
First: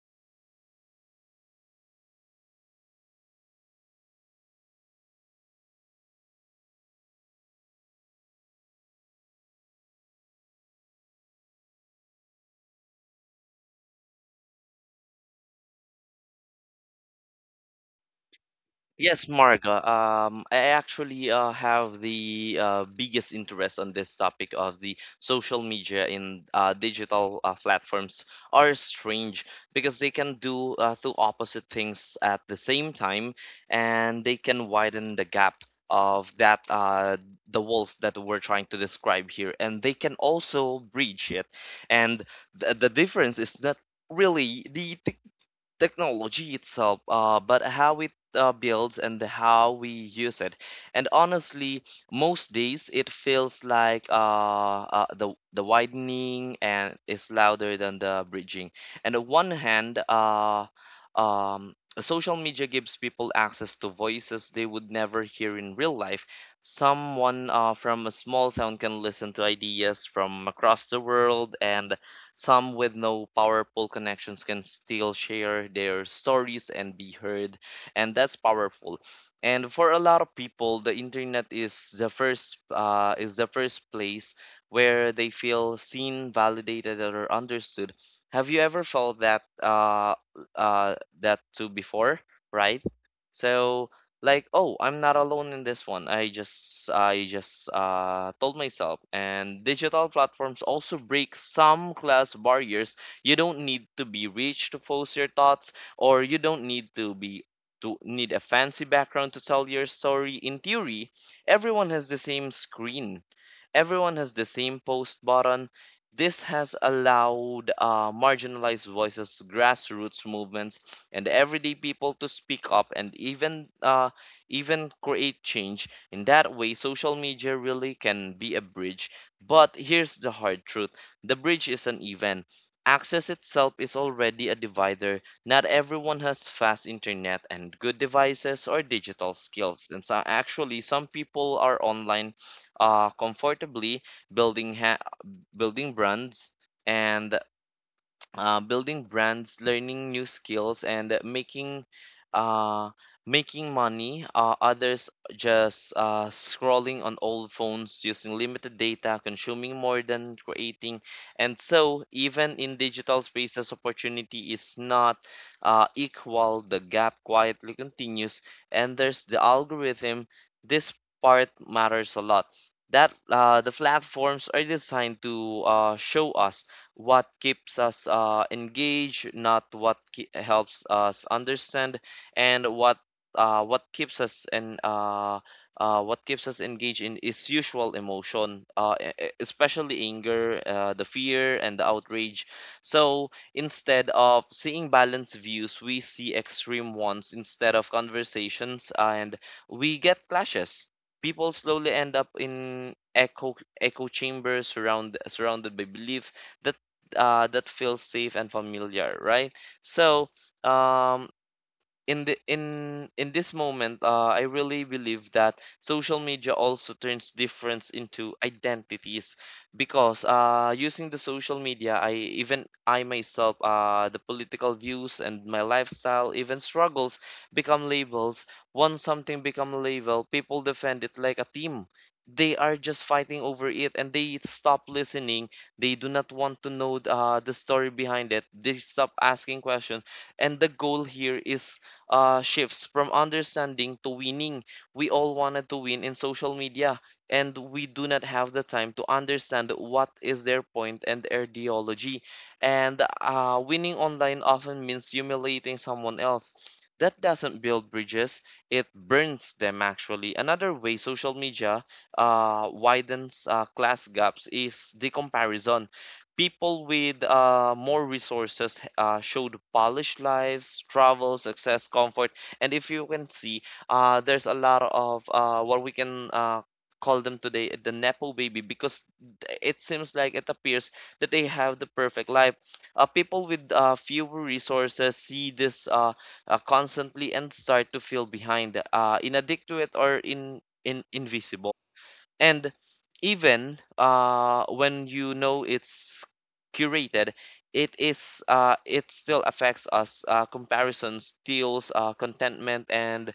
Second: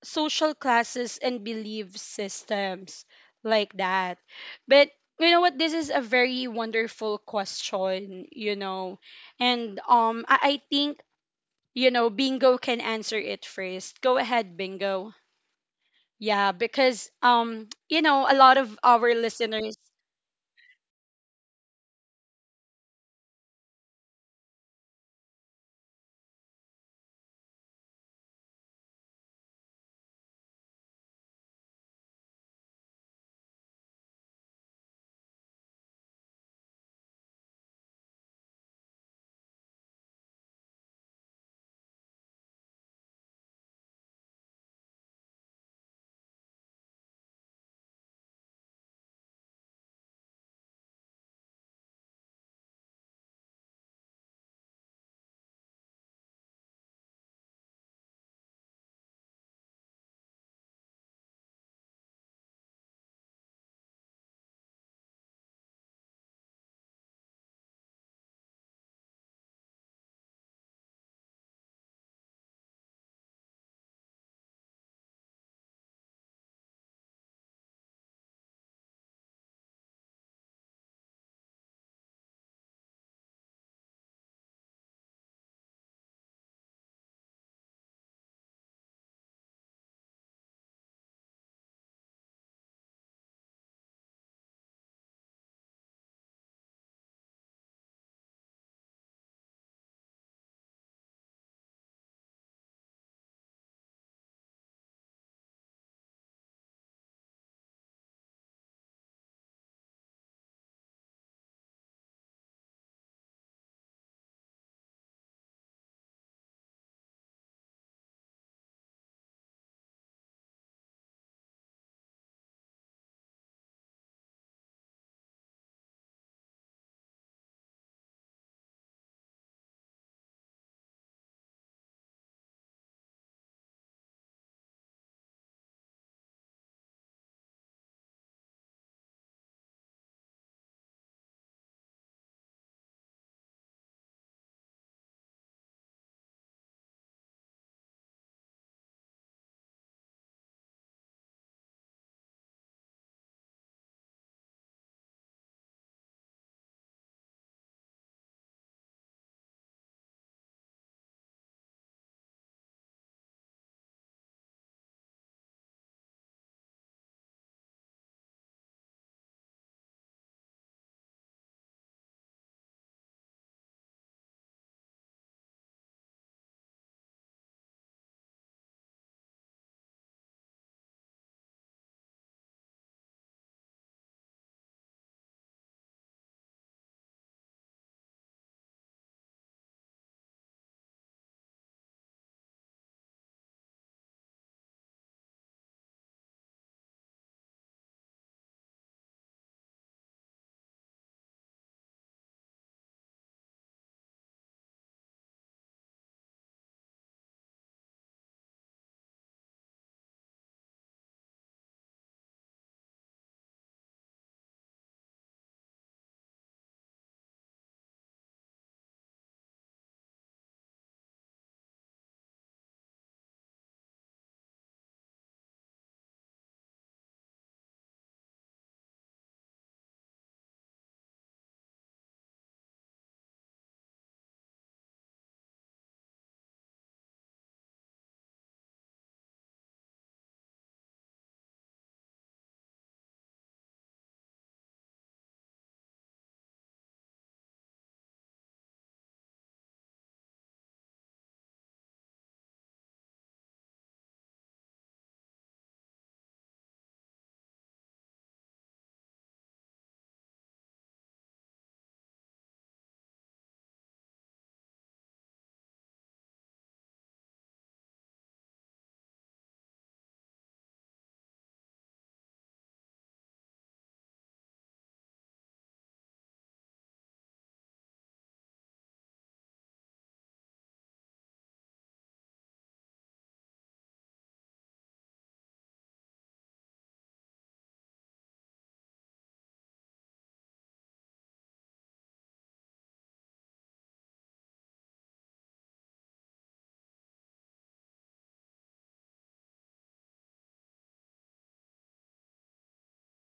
social classes and belief systems, like that. But you know what, this is a very wonderful question, you know. And um, I think, you know, Bingo can answer it first. Go ahead, Bingo. Yeah, because um, you know, a lot of our Yes, listeners. Marga. I actually have the biggest interest on this topic of the social media and digital platforms. Are strange because they can do two opposite things at the same time, and they can widen the gap of that the walls that we're trying to describe here, and they can also breach it. And th the difference is that really the technology itself, but how it builds and how we use it. And honestly, most days it feels like the widening and is louder than the bridging. And on one hand, um, social media gives people access to voices they would never hear in real life. Someone from a small town can listen to ideas from across the world, and some with no powerful connections can still share their stories and be heard, and that's powerful. And for a lot of people, the internet is the first place where they feel seen, validated, or understood. Have you ever felt that uh, that too before, right? So like, "Oh, I'm not alone in this one." I just told myself. And digital platforms also break some class barriers. You don't need to be rich to post your thoughts, or you don't need to need a fancy background to tell your story. In theory, everyone has the same screen. Everyone has the same post button. This has allowed marginalized voices, grassroots movements, and everyday people to speak up and even create change. In that way, social media really can be a bridge. But here's the hard truth: the bridge is an event. Access itself is already a divider. Not everyone has fast internet and good devices or digital skills. And so actually, some people are online comfortably building ha- building brands and building brands, learning new skills, and making uh, making money. Others just scrolling on old phones, using limited data, consuming more than creating. And so, even in digital spaces, opportunity is not equal. The gap quietly continues, and there's the algorithm. This part matters a lot. That the platforms are designed to show us what keeps us engaged, not what helps us understand, and uh, what keeps us and uh, what keeps us engaged in is usual emotion, especially anger, the fear, and the outrage. So instead of seeing balanced views, we see extreme ones instead of conversations, and we get clashes. People slowly end up in echo chambers, surrounded by beliefs that that feels safe and familiar, right? So, um, in the in this moment, I really believe that social media also turns difference into identities because using the social media, I myself, the political views and my lifestyle, even struggles, become labels. Once something become a label, people defend it like a team. They are just fighting over it and they stop listening. They do not want to know the story behind it. They stop asking questions, and the goal here is shifts from understanding to winning. We all wanted to win in social media, and we do not have the time to understand what is their point and their ideology. And winning online often means humiliating someone else. That doesn't build bridges, it burns them actually. Another way social media widens class gaps is the comparison. People with more resources showed polished lives, travel, success, comfort. And if you can see, there's a lot of what we can call them today the Nepo baby because it seems like it appears that they have the perfect life. People with fewer resources see this constantly and start to feel behind, inadequate or in invisible. And even when you know it's curated, it still affects us. Comparison steals contentment and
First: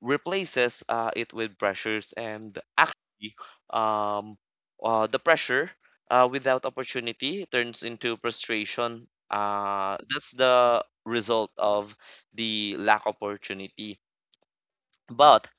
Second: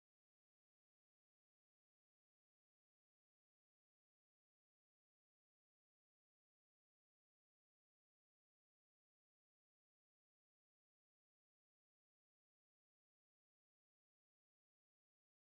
replaces it with pressures. And actually, um, the pressure without opportunity turns into frustration. That's the result of the lack opportunity. But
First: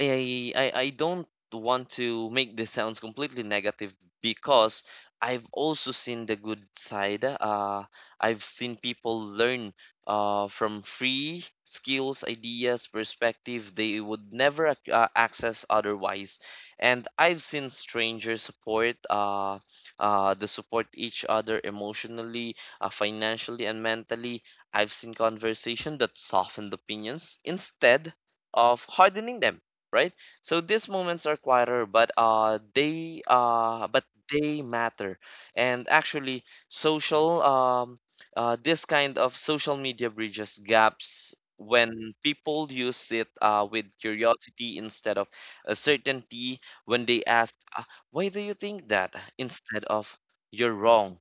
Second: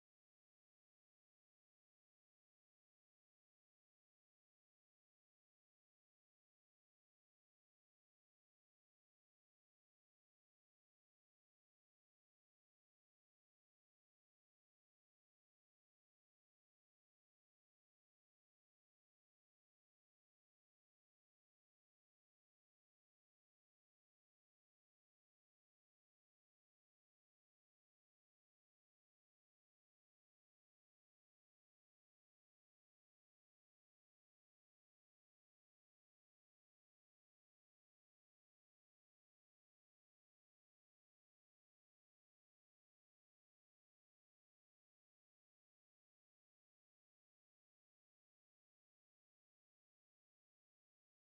I don't want to make this sounds completely negative because I've also seen the good side. I've seen people learn from free skills, ideas, perspective they would never access otherwise. And I've seen stranger support, they support each other emotionally, financially, and mentally. I've seen conversation that softened opinions instead of hardening them, right? So these moments are quieter, but they matter. And actually, social this kind of social media bridges gaps when people use it with curiosity instead of a certainty. When they ask, "Why do you think that?" instead of "You're wrong,"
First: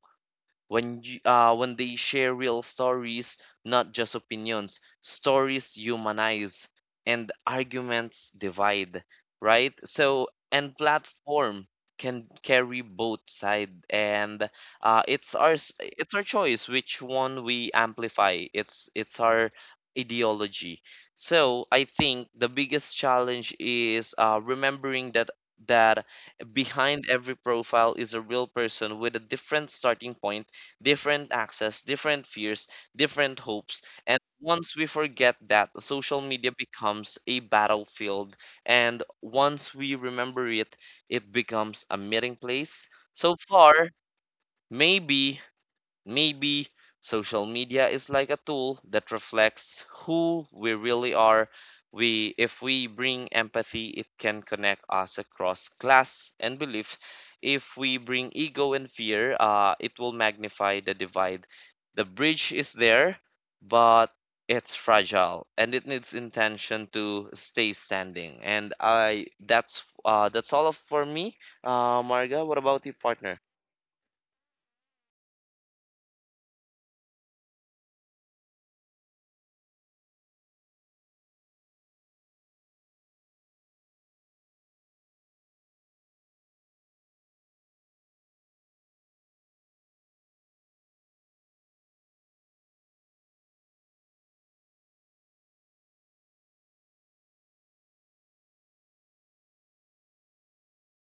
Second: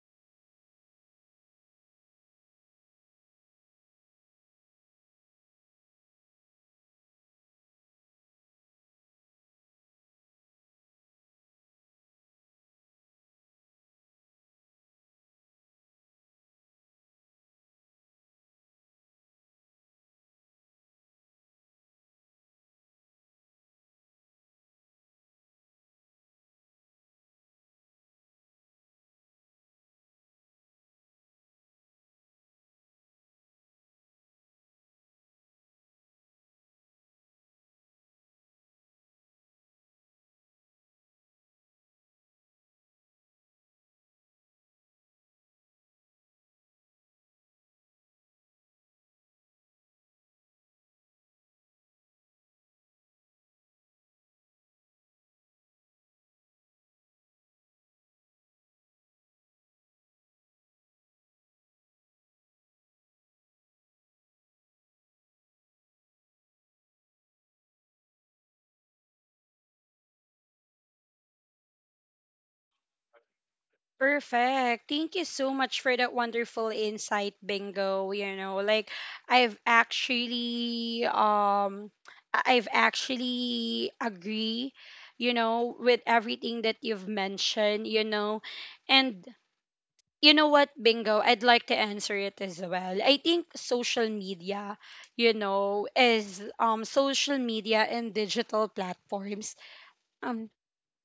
when they share real stories, not just opinions. Stories humanize and arguments divide, right? So, and platform can carry both side, and it's our choice which one we amplify. It's our ideology. So I think the biggest challenge is remembering that behind every profile is a real person with a different starting point, different access, different fears, different hopes. And once we forget that, social media becomes a battlefield. And once we remember it, it becomes a meeting place. So far, maybe Maybe social media is like a tool that reflects who we really are. We, if we bring empathy, it can connect us across class and belief. If we bring ego and fear, it will magnify the divide. The bridge is there, but it's fragile and it needs intention to stay standing. And I, that's all of for me. Marga, what about your partner? Perfect. Thank you so much for that wonderful insight, Bingo. You know, like, I've actually um, I've actually agree, you know, with everything that you've mentioned, you know. And you know what, Bingo, I'd like to answer it as well. I think social media, you know, is um, social media and digital platforms, um,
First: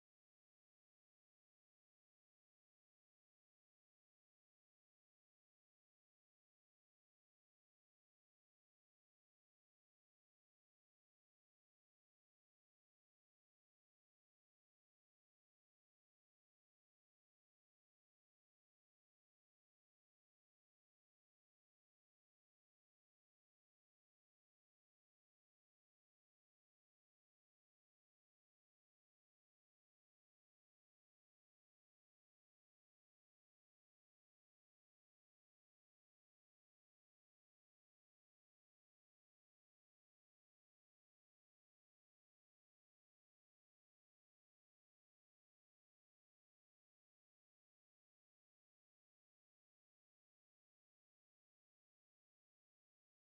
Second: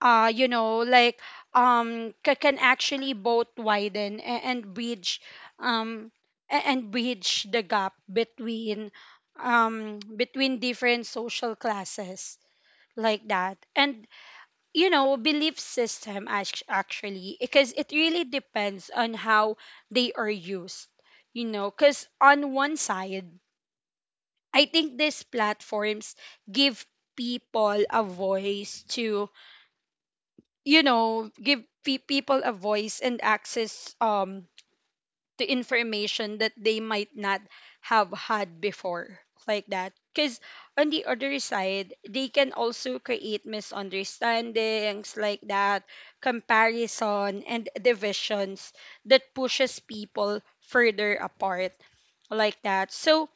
you know, like, um, can actually both widen and, bridge, um, and bridge the gap between um, between different social classes, like that. And you know, belief system, actually, because it really depends on how they are used, you know. Because on one side, I think these platforms give people a voice to, you know, give people a voice and access um, to information that they might not have had before, like that. Because on the other side, they can also create misunderstandings, like that, comparison and divisions that pushes people further apart, like that. So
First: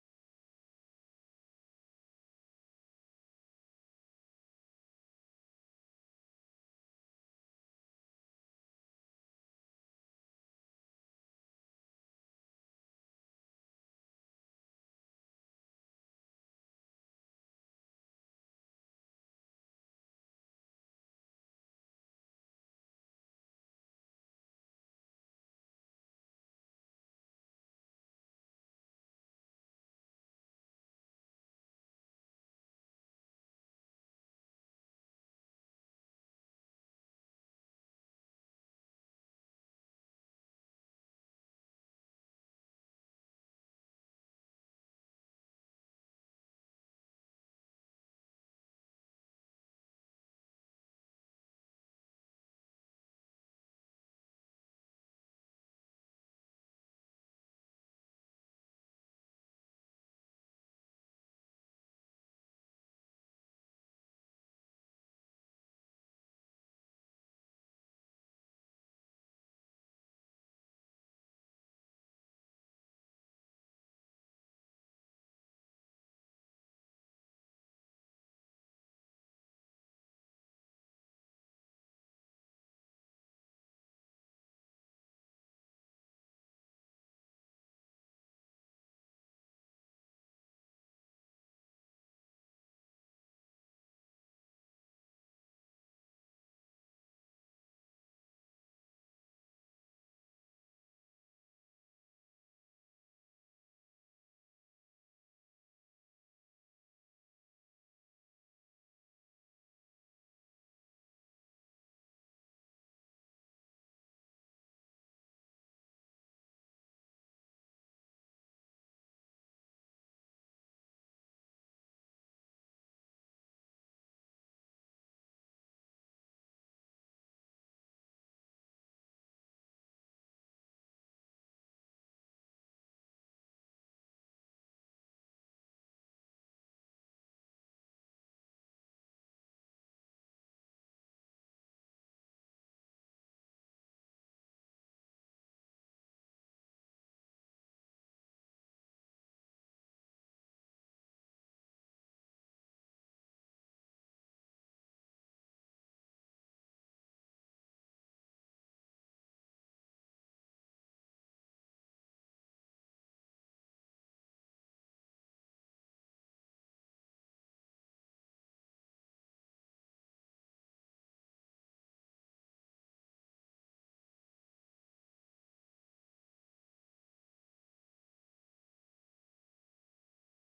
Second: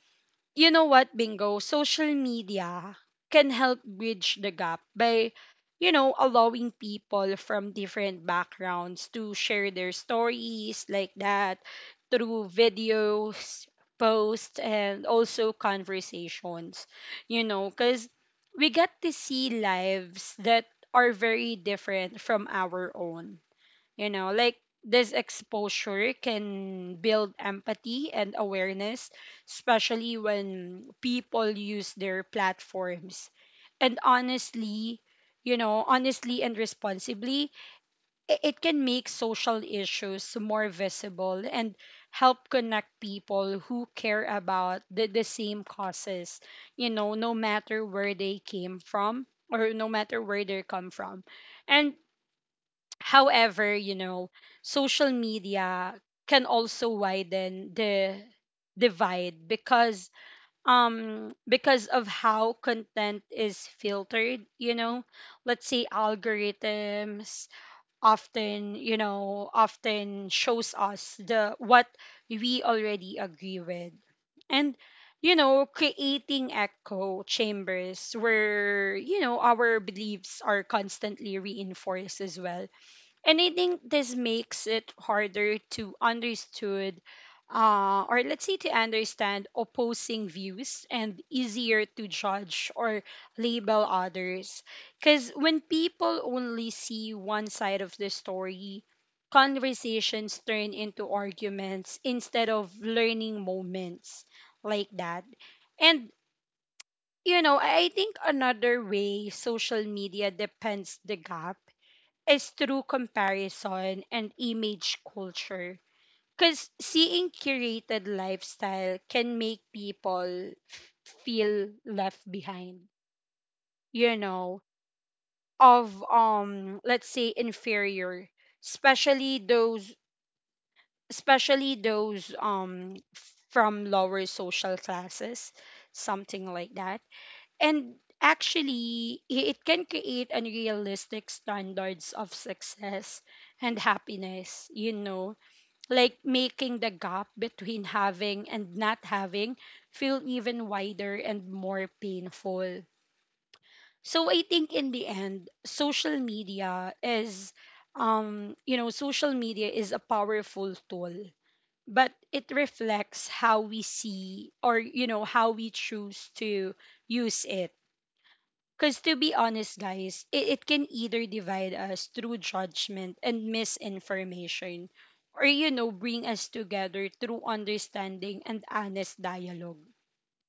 you know what, Bingo? Social media can help bridge the gap by, you know, allowing people from different backgrounds to share their stories, like that, through videos, posts, and also conversations, you know, because we get to see lives that are very different from our own, you know. Like, this exposure can build empathy and awareness, especially when people use their platforms. And honestly, you know, honestly and responsibly, it can make social issues more visible and help connect people who care about the same causes, you know, no matter where they came from, or no matter where they come from. And however, you know, social media can also widen the divide, because um, because of how content is filtered, you know. Let's say algorithms often, you know, often shows us the what we already agree with. And you know, creating echo chambers where, you know, our beliefs are constantly reinforced as well. And I think this makes it harder to understood, or let's say, to understand opposing views and easier to judge or label others. Because when people only see one side of the story, conversations turn into arguments instead of learning moments, like that. And, you know, I think another way social media depends the gap is through comparison and image culture. Because seeing curated lifestyle can make people feel left behind, you know, of um, let's say, inferior, especially those especially those um from lower social classes, something like that. And actually, it can create unrealistic standards of success and happiness, you know, like making the gap between having and not having feel even wider and more painful. So I think, in the end, social media is, you know, social media is a powerful tool, but it reflects how we see, or, you know, how we choose to use it. Because, to be honest, guys, it can either divide us through judgment and misinformation, or, you know, bring us together through understanding and honest dialogue,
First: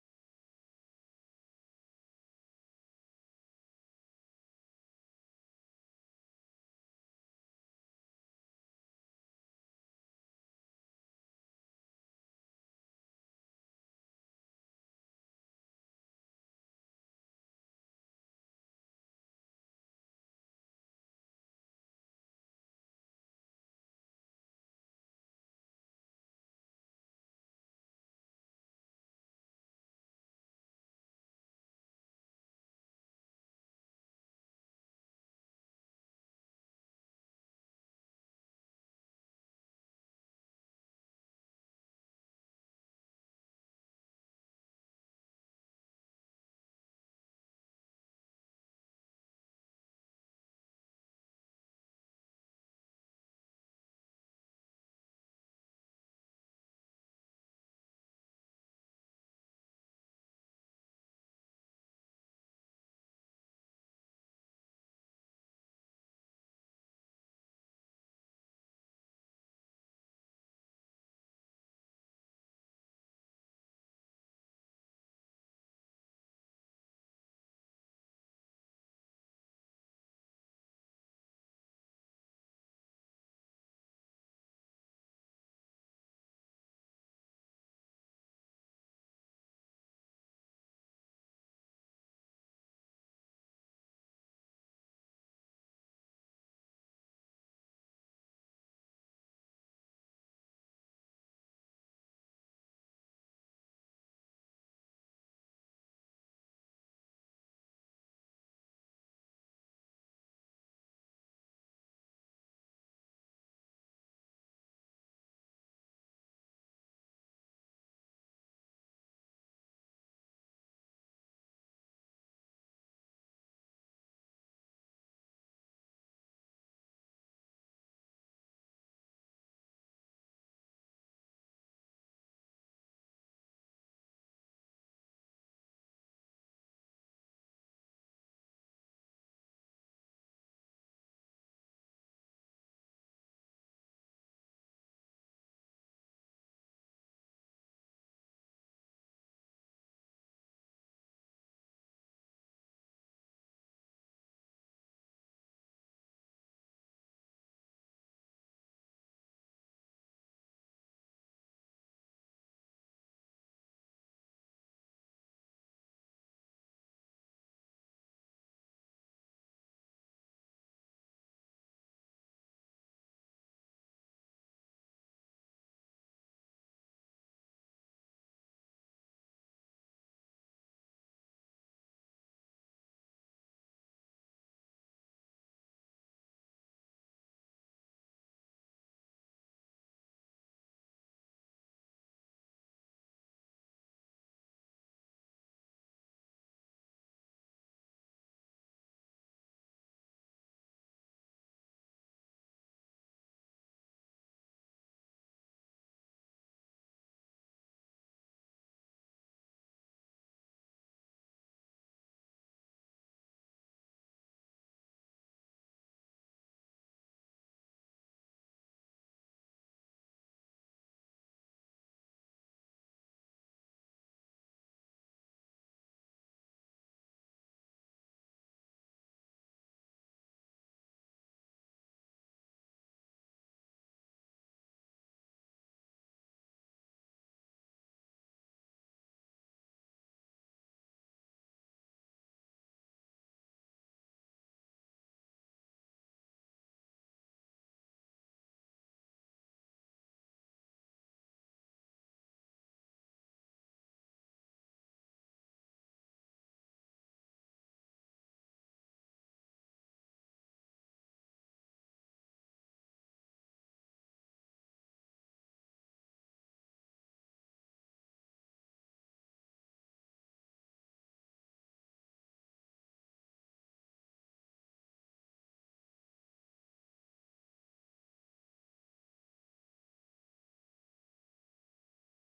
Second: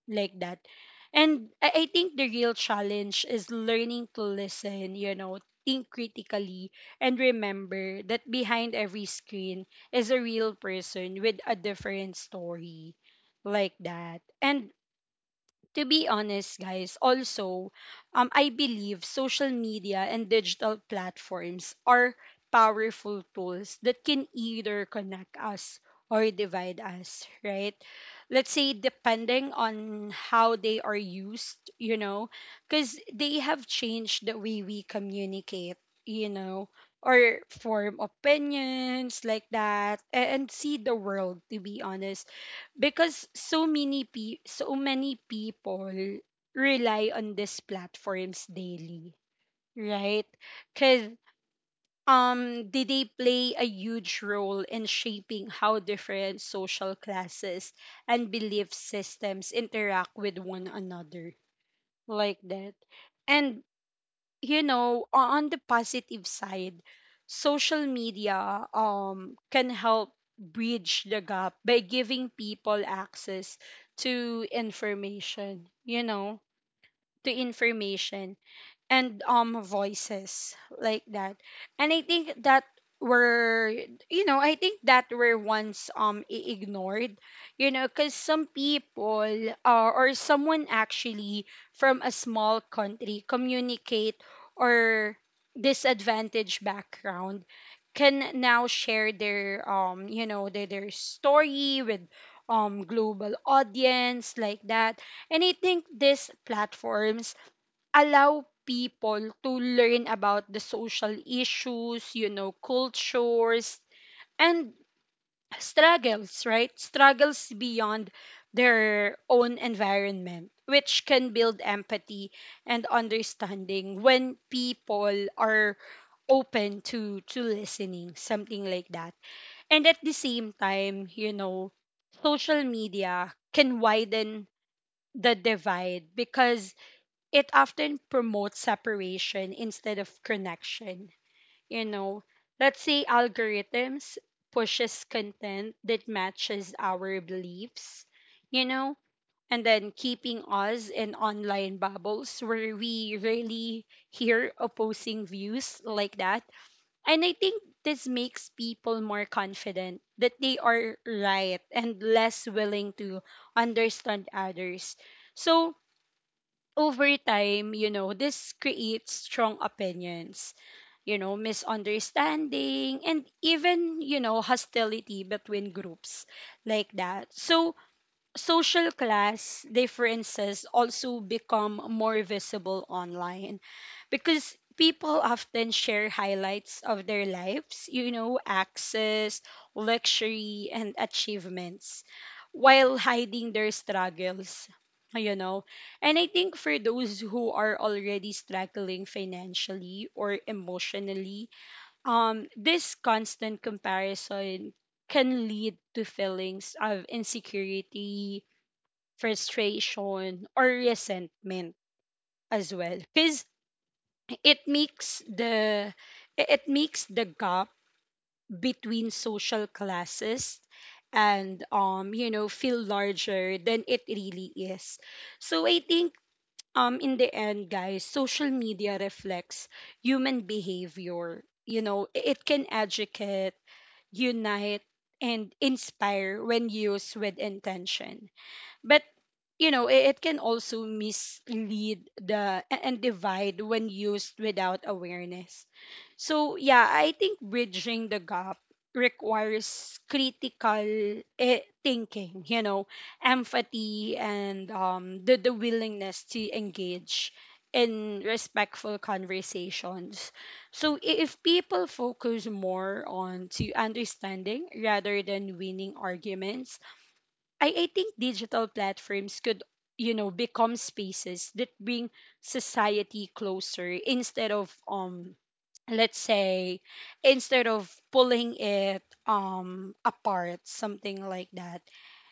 like that. And I think the real challenge is learning to listen, you know, think critically, and remember that behind every screen is a real person with a different story, like that. And to be honest, guys, also, I believe social media and digital platforms are powerful tools that can either connect us or divide us, right? Let's say, depending on how they are used, you know, because they have changed the way we communicate, you know, or form opinions, like that, and see the world, to be honest. Because so many so many people rely on these platforms daily, right? Because um, did they play a huge role in shaping how different social classes and belief systems interact with one another, like that? And you know, on the positive side, social media um, can help bridge the gap by giving people access to information, you know, to information and um, voices, like that. And I think that were, you know, I think that were once um, ignored, you know, because some people, or someone actually, from a small country communicate, or disadvantaged background, can now share their um, you know, their story with um, global audience, like that. And I think these platforms allow people to learn about the social issues, you know, cultures, and struggles, right? Struggles beyond their own environment, which can build empathy and understanding when people are open to listening, something like that. And at the same time, you know, social media can widen the divide, because it often promotes separation instead of connection. You know, let's say algorithms pushes content that matches our beliefs, you know, and then keeping us in online bubbles where we really hear opposing views, like that. And I think this makes people more confident that they are right and less willing to understand others. So, over time, you know, this creates strong opinions, you know, misunderstanding, and even, you know, hostility between groups, like that. So, social class differences also become more visible online, because people often share highlights of their lives, you know, access, luxury, and achievements, while hiding their struggles, you know. And I think for those who are already struggling financially or emotionally, this constant comparison can lead to feelings of insecurity, frustration or resentment as well, because it makes the it makes the gap between social classes and um, you know, feel larger than it really is. So I think um, in the end, guys, social media reflects human behavior, you know. It can educate, unite, and inspire when used with intention, but you know, it can also mislead the and divide when used without awareness. So yeah, I think bridging the gap requires critical thinking, you know, empathy, and um, the willingness to engage in respectful conversations. So if people focus more on to understanding rather than winning arguments, I, think digital platforms could, you know, become spaces that bring society closer instead of um, let's say, instead of pulling it um, apart, something like that.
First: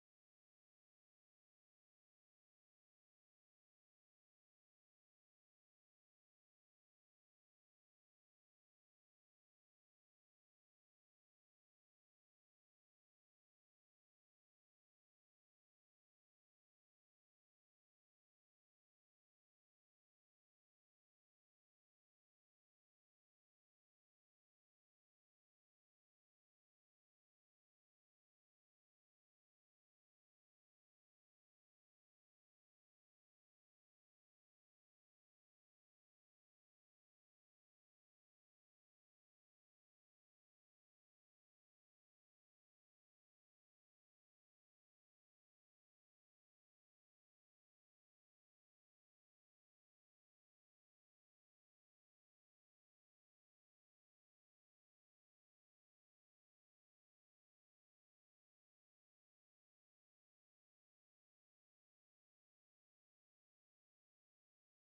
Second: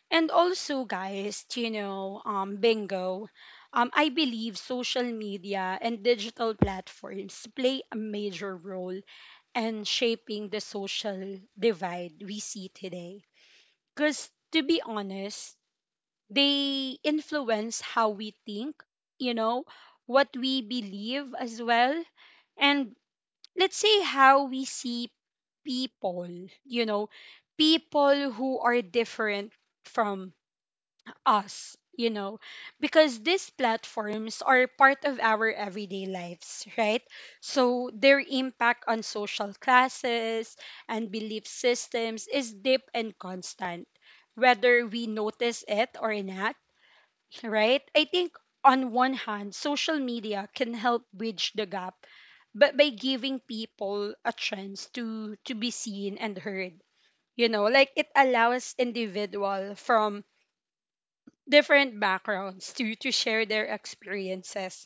And also, guys, you know, um, Bingo, um, I believe social media and digital platforms play a major role in shaping the social divide we see today. Because, to be honest, they influence how we think, you know, what we believe as well, and, let's say, how we see people, you know, people who are different from us, you know, because these platforms are part of our everyday lives, right? So their impact on social classes and belief systems is deep and constant, whether we notice it or not, right? I think on one hand, social media can help bridge the gap, but by giving people a chance to be seen and heard. You know, like, it allows individual from different backgrounds to share their experiences,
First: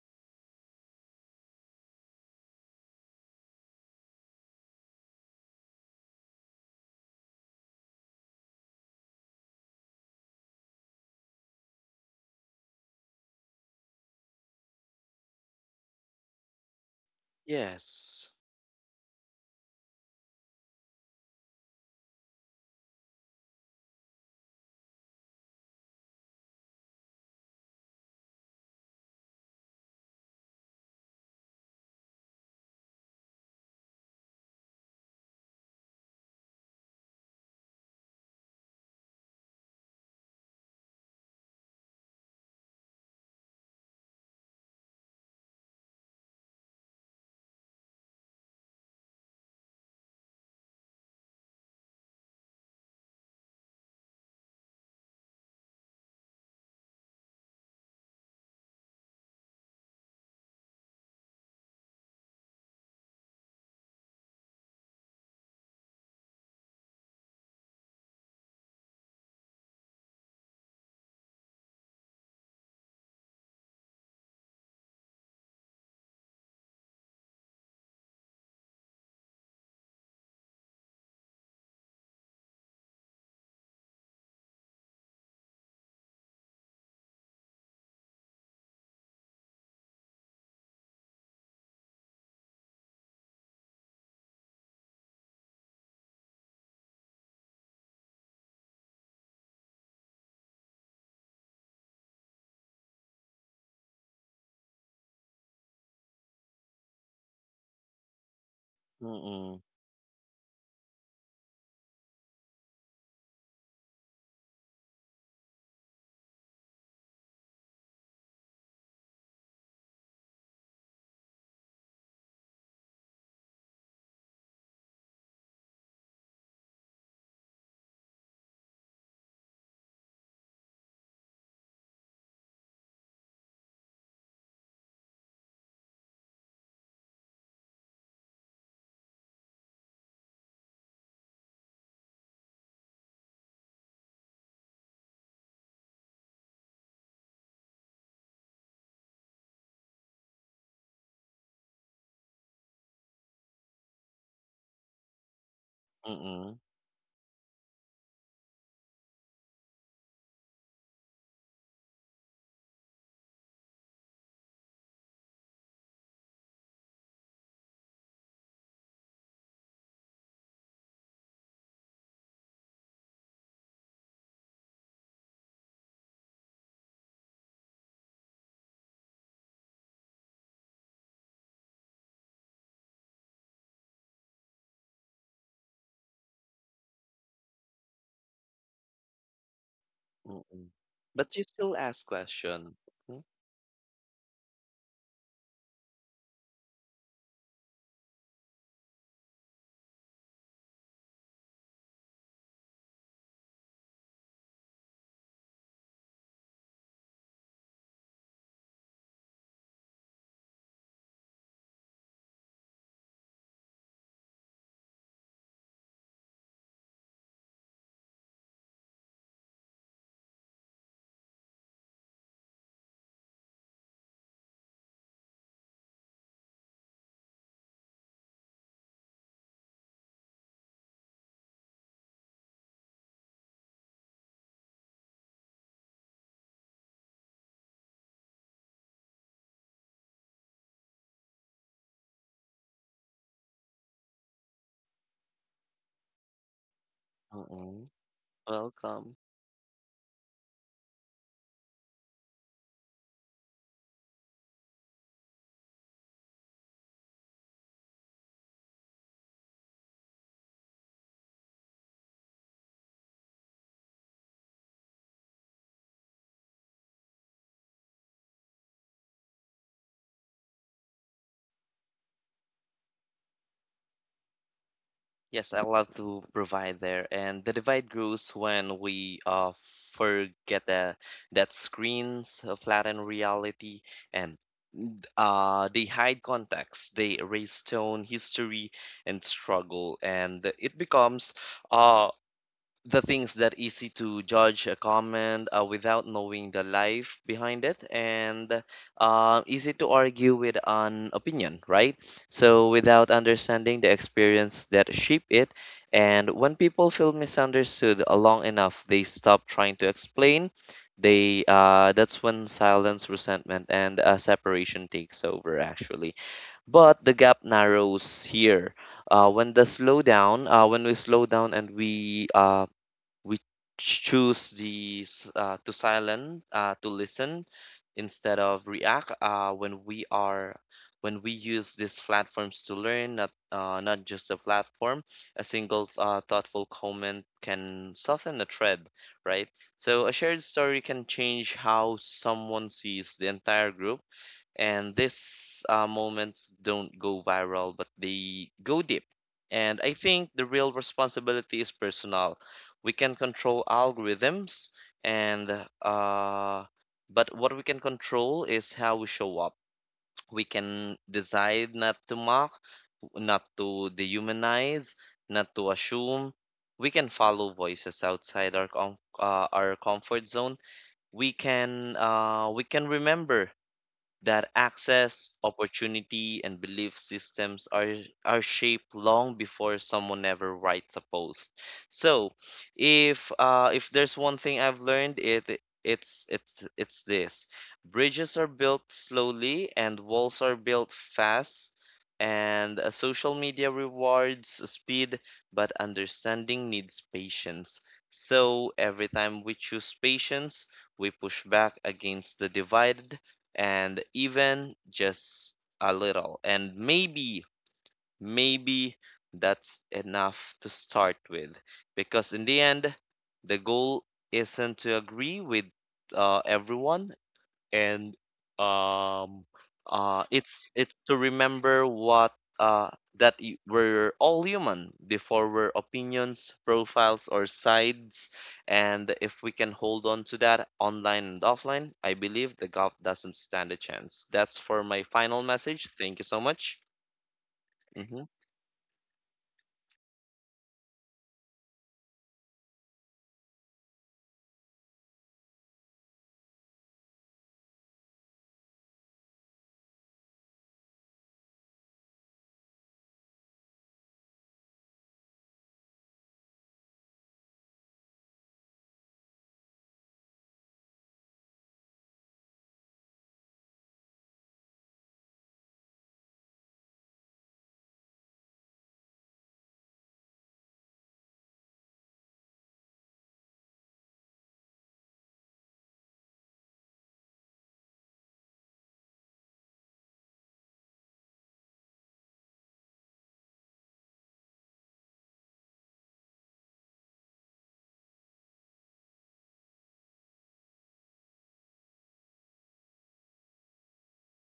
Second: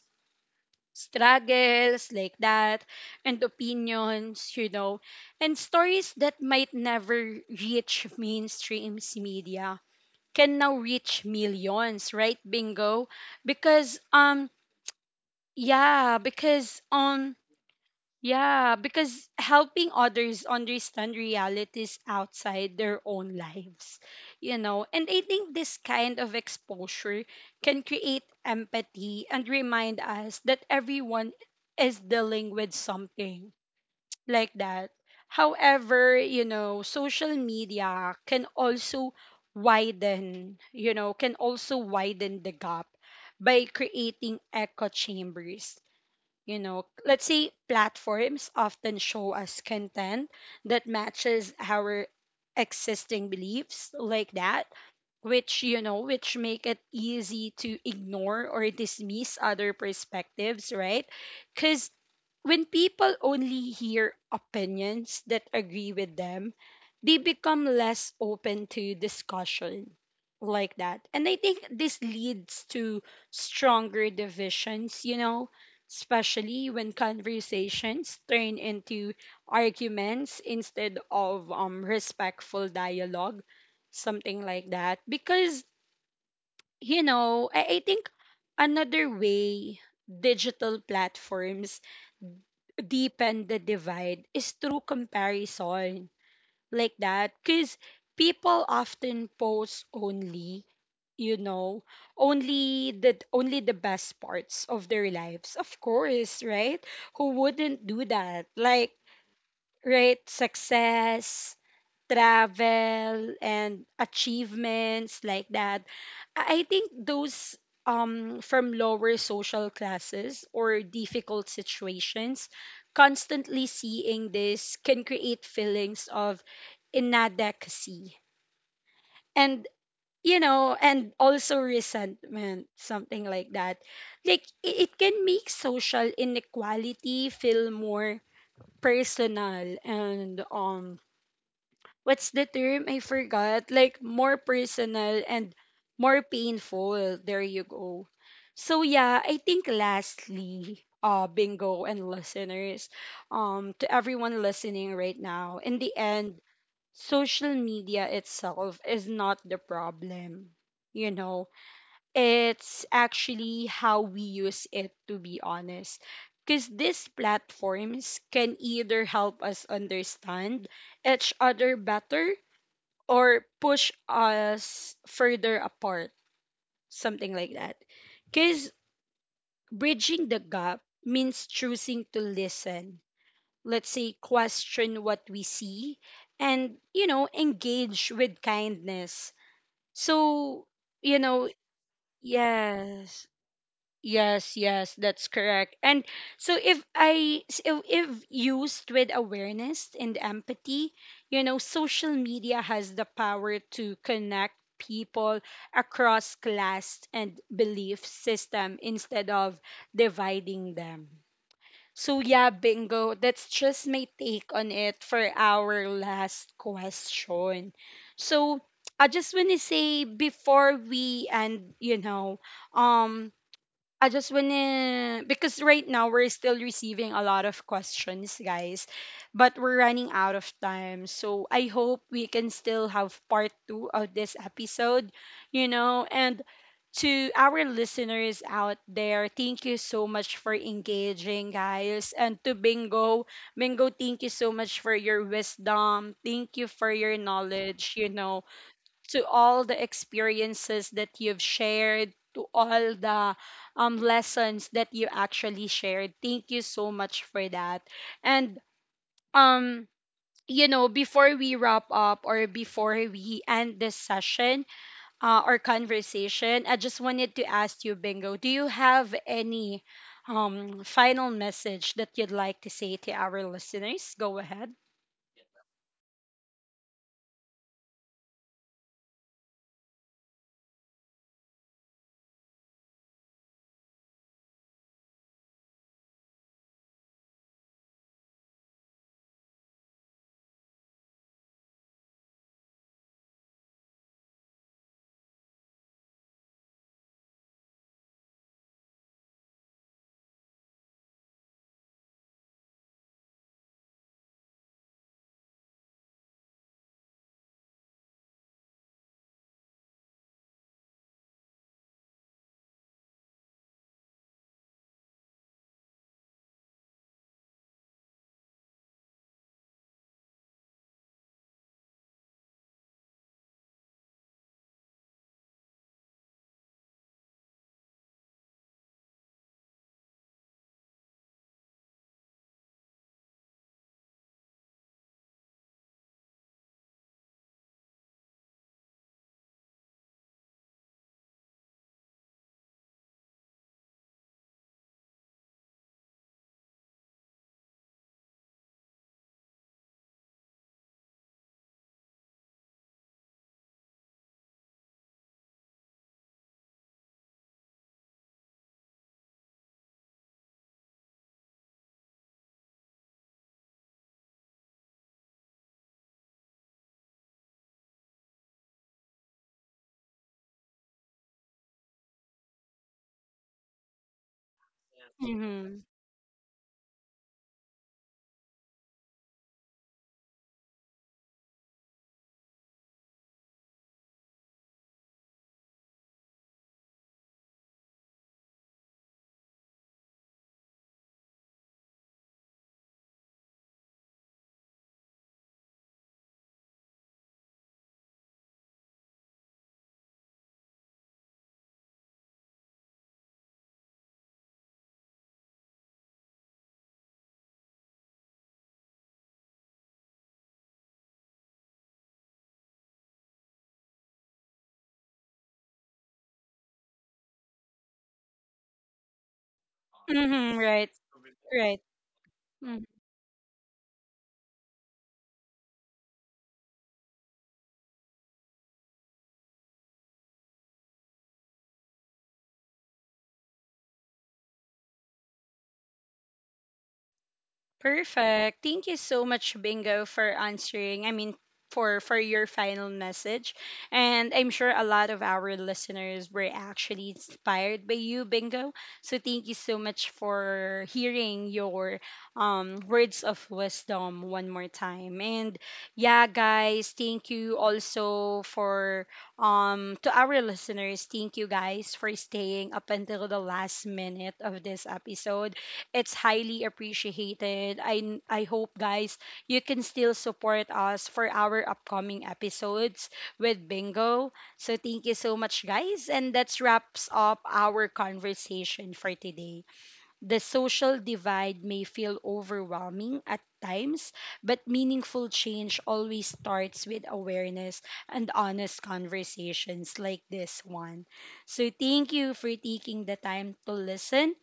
struggles, like that, and opinions, you know, and stories that might never reach mainstream media can now reach millions, right? Bingo, because um, yeah, because on, Yes. yeah, because helping others understand realities outside their own lives, you know. And I think this kind of exposure can create empathy and remind us that everyone is dealing with something, like that. However, you know, social media can also widen, can also widen the gap by creating echo chambers, you know. Let's say platforms often show us content that matches our existing beliefs like that, which, you know, which make it easy to ignore or dismiss other perspectives, right? Because when people only hear opinions that agree with them, they become less open to discussion like that. And I think this leads to stronger divisions, you know, especially when conversations turn into arguments instead of respectful dialogue, something like that. Because, you know, I think another way digital platforms deepen the divide is through comparison like that, because people often post only, you know, only the best parts of their lives, of course, right? Who wouldn't do that? Like, Mm-mm. right, success, travel, and achievements like that. I think those, from lower social classes or difficult situations, constantly seeing this can create feelings of inadequacy and, you know, and also resentment, something like that. Like, it can make social inequality feel more personal and what's the term? I forgot. Like more personal and more painful. There you go. So yeah, I think lastly, Bingo and listeners, to everyone listening right now, in the end, Mm, social media itself is not the problem. You know, it's actually how we use it, to be honest. Because these platforms can either help us understand each other better or push us further apart, something like that. Because bridging the gap means choosing to listen, let's say, question what we see, and, you know, engage with kindness. mm. So, you But you know, still ask question. Mm, yes. Yes, yes, that's correct. And so if used with awareness and empathy, you know, social media has the power to connect people across class and belief system instead of dividing them. So yeah, Bingo, that's just my take on it for our last question. So I just want to say before we end, you know, um I just wanna, because right now we're still receiving a lot of questions, guys, but we're running out of time. So I hope we can still have part two of this episode, you know. And to our listeners out there, thank you so much for engaging, guys. And to Bingo, Bingo, thank you so much for your wisdom. Thank you for your Mm, knowledge, you know, welcome. to all the experiences that you've shared, to all the lessons that you actually shared. Thank you so much for that. And um, you know, before we wrap up or before we end this session or conversation, I just wanted to ask you, Bingo, do you have any final message that you'd like to say to our listeners? Go ahead. Yes, I love to provide there. And the divide grows when we forget that screens flatten reality and they hide context, they erase tone, history, and struggle, and it becomes uh the things that easy to judge a comment without knowing the life behind it, and easy to argue with an opinion, right? So without understanding the experience that shape it. And when people feel misunderstood long enough, they stop trying to explain. They That's when silence, resentment, and separation takes over actually. But the gap narrows here, when we slow down, and we choose the s- to silent to listen instead of react, when we use these platforms to learn, not just a platform. A single thoughtful comment can soften a thread, right? So a shared story can change how someone sees the entire group. And these moments don't go viral, but they go deep. And I think the real responsibility is personal. We can control algorithms, and uh, but what we can control is how we show up. We can decide not to mock, not to dehumanize, not to assume. We can follow voices outside our comfort zone. We can remember that access, Mm-hmm. opportunity, and belief systems are shaped long before someone ever writes a post. So, if there's one thing I've learned, it it's this: bridges are built slowly, and walls are built fast. And social media rewards speed, but understanding needs patience. So every time we choose patience, we push back against the divide, and even just a little. And maybe that's enough to start with. Because in the end, the goal isn't to agree with everyone, and um Mm-hmm, right, it's to right. remember Mm-hmm. uh we're all human before we're opinions, profiles, or sides. And if we can hold on to that online and offline, I believe the gov doesn't stand a chance. That's for my final message, thank you so much. Mhm. Perfect. Thank you so much, Bingo, for answering. I mean, for your final message, and I'm sure a lot of our listeners were actually inspired by you, Bingo. So thank you so much for hearing your words of wisdom one more time. And yeah, guys, thank you also for to our listeners. Thank you guys for staying up until the last minute of this episode. It's highly appreciated. I hope, guys, you can still support us for our upcoming episodes with Bingo. So thank you so much, guys, and that wraps up our conversation for today. The social divide may feel overwhelming at times, but meaningful change always starts with awareness and honest conversations like this one. So, thank you for taking the time to listen,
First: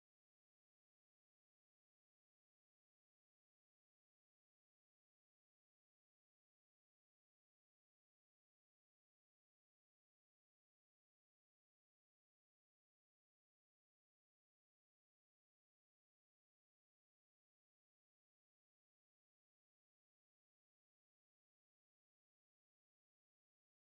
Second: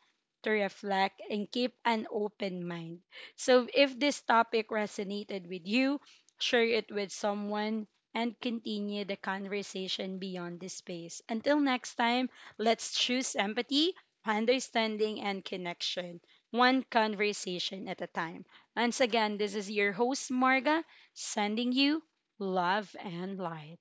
to reflect, and keep an open mind. So, if this topic resonated with you, share it with someone and continue the conversation beyond this space. Until next time, let's choose empathy, understanding, and connection, one conversation at a time. Once again, this is your host, Marga, sending you love and light.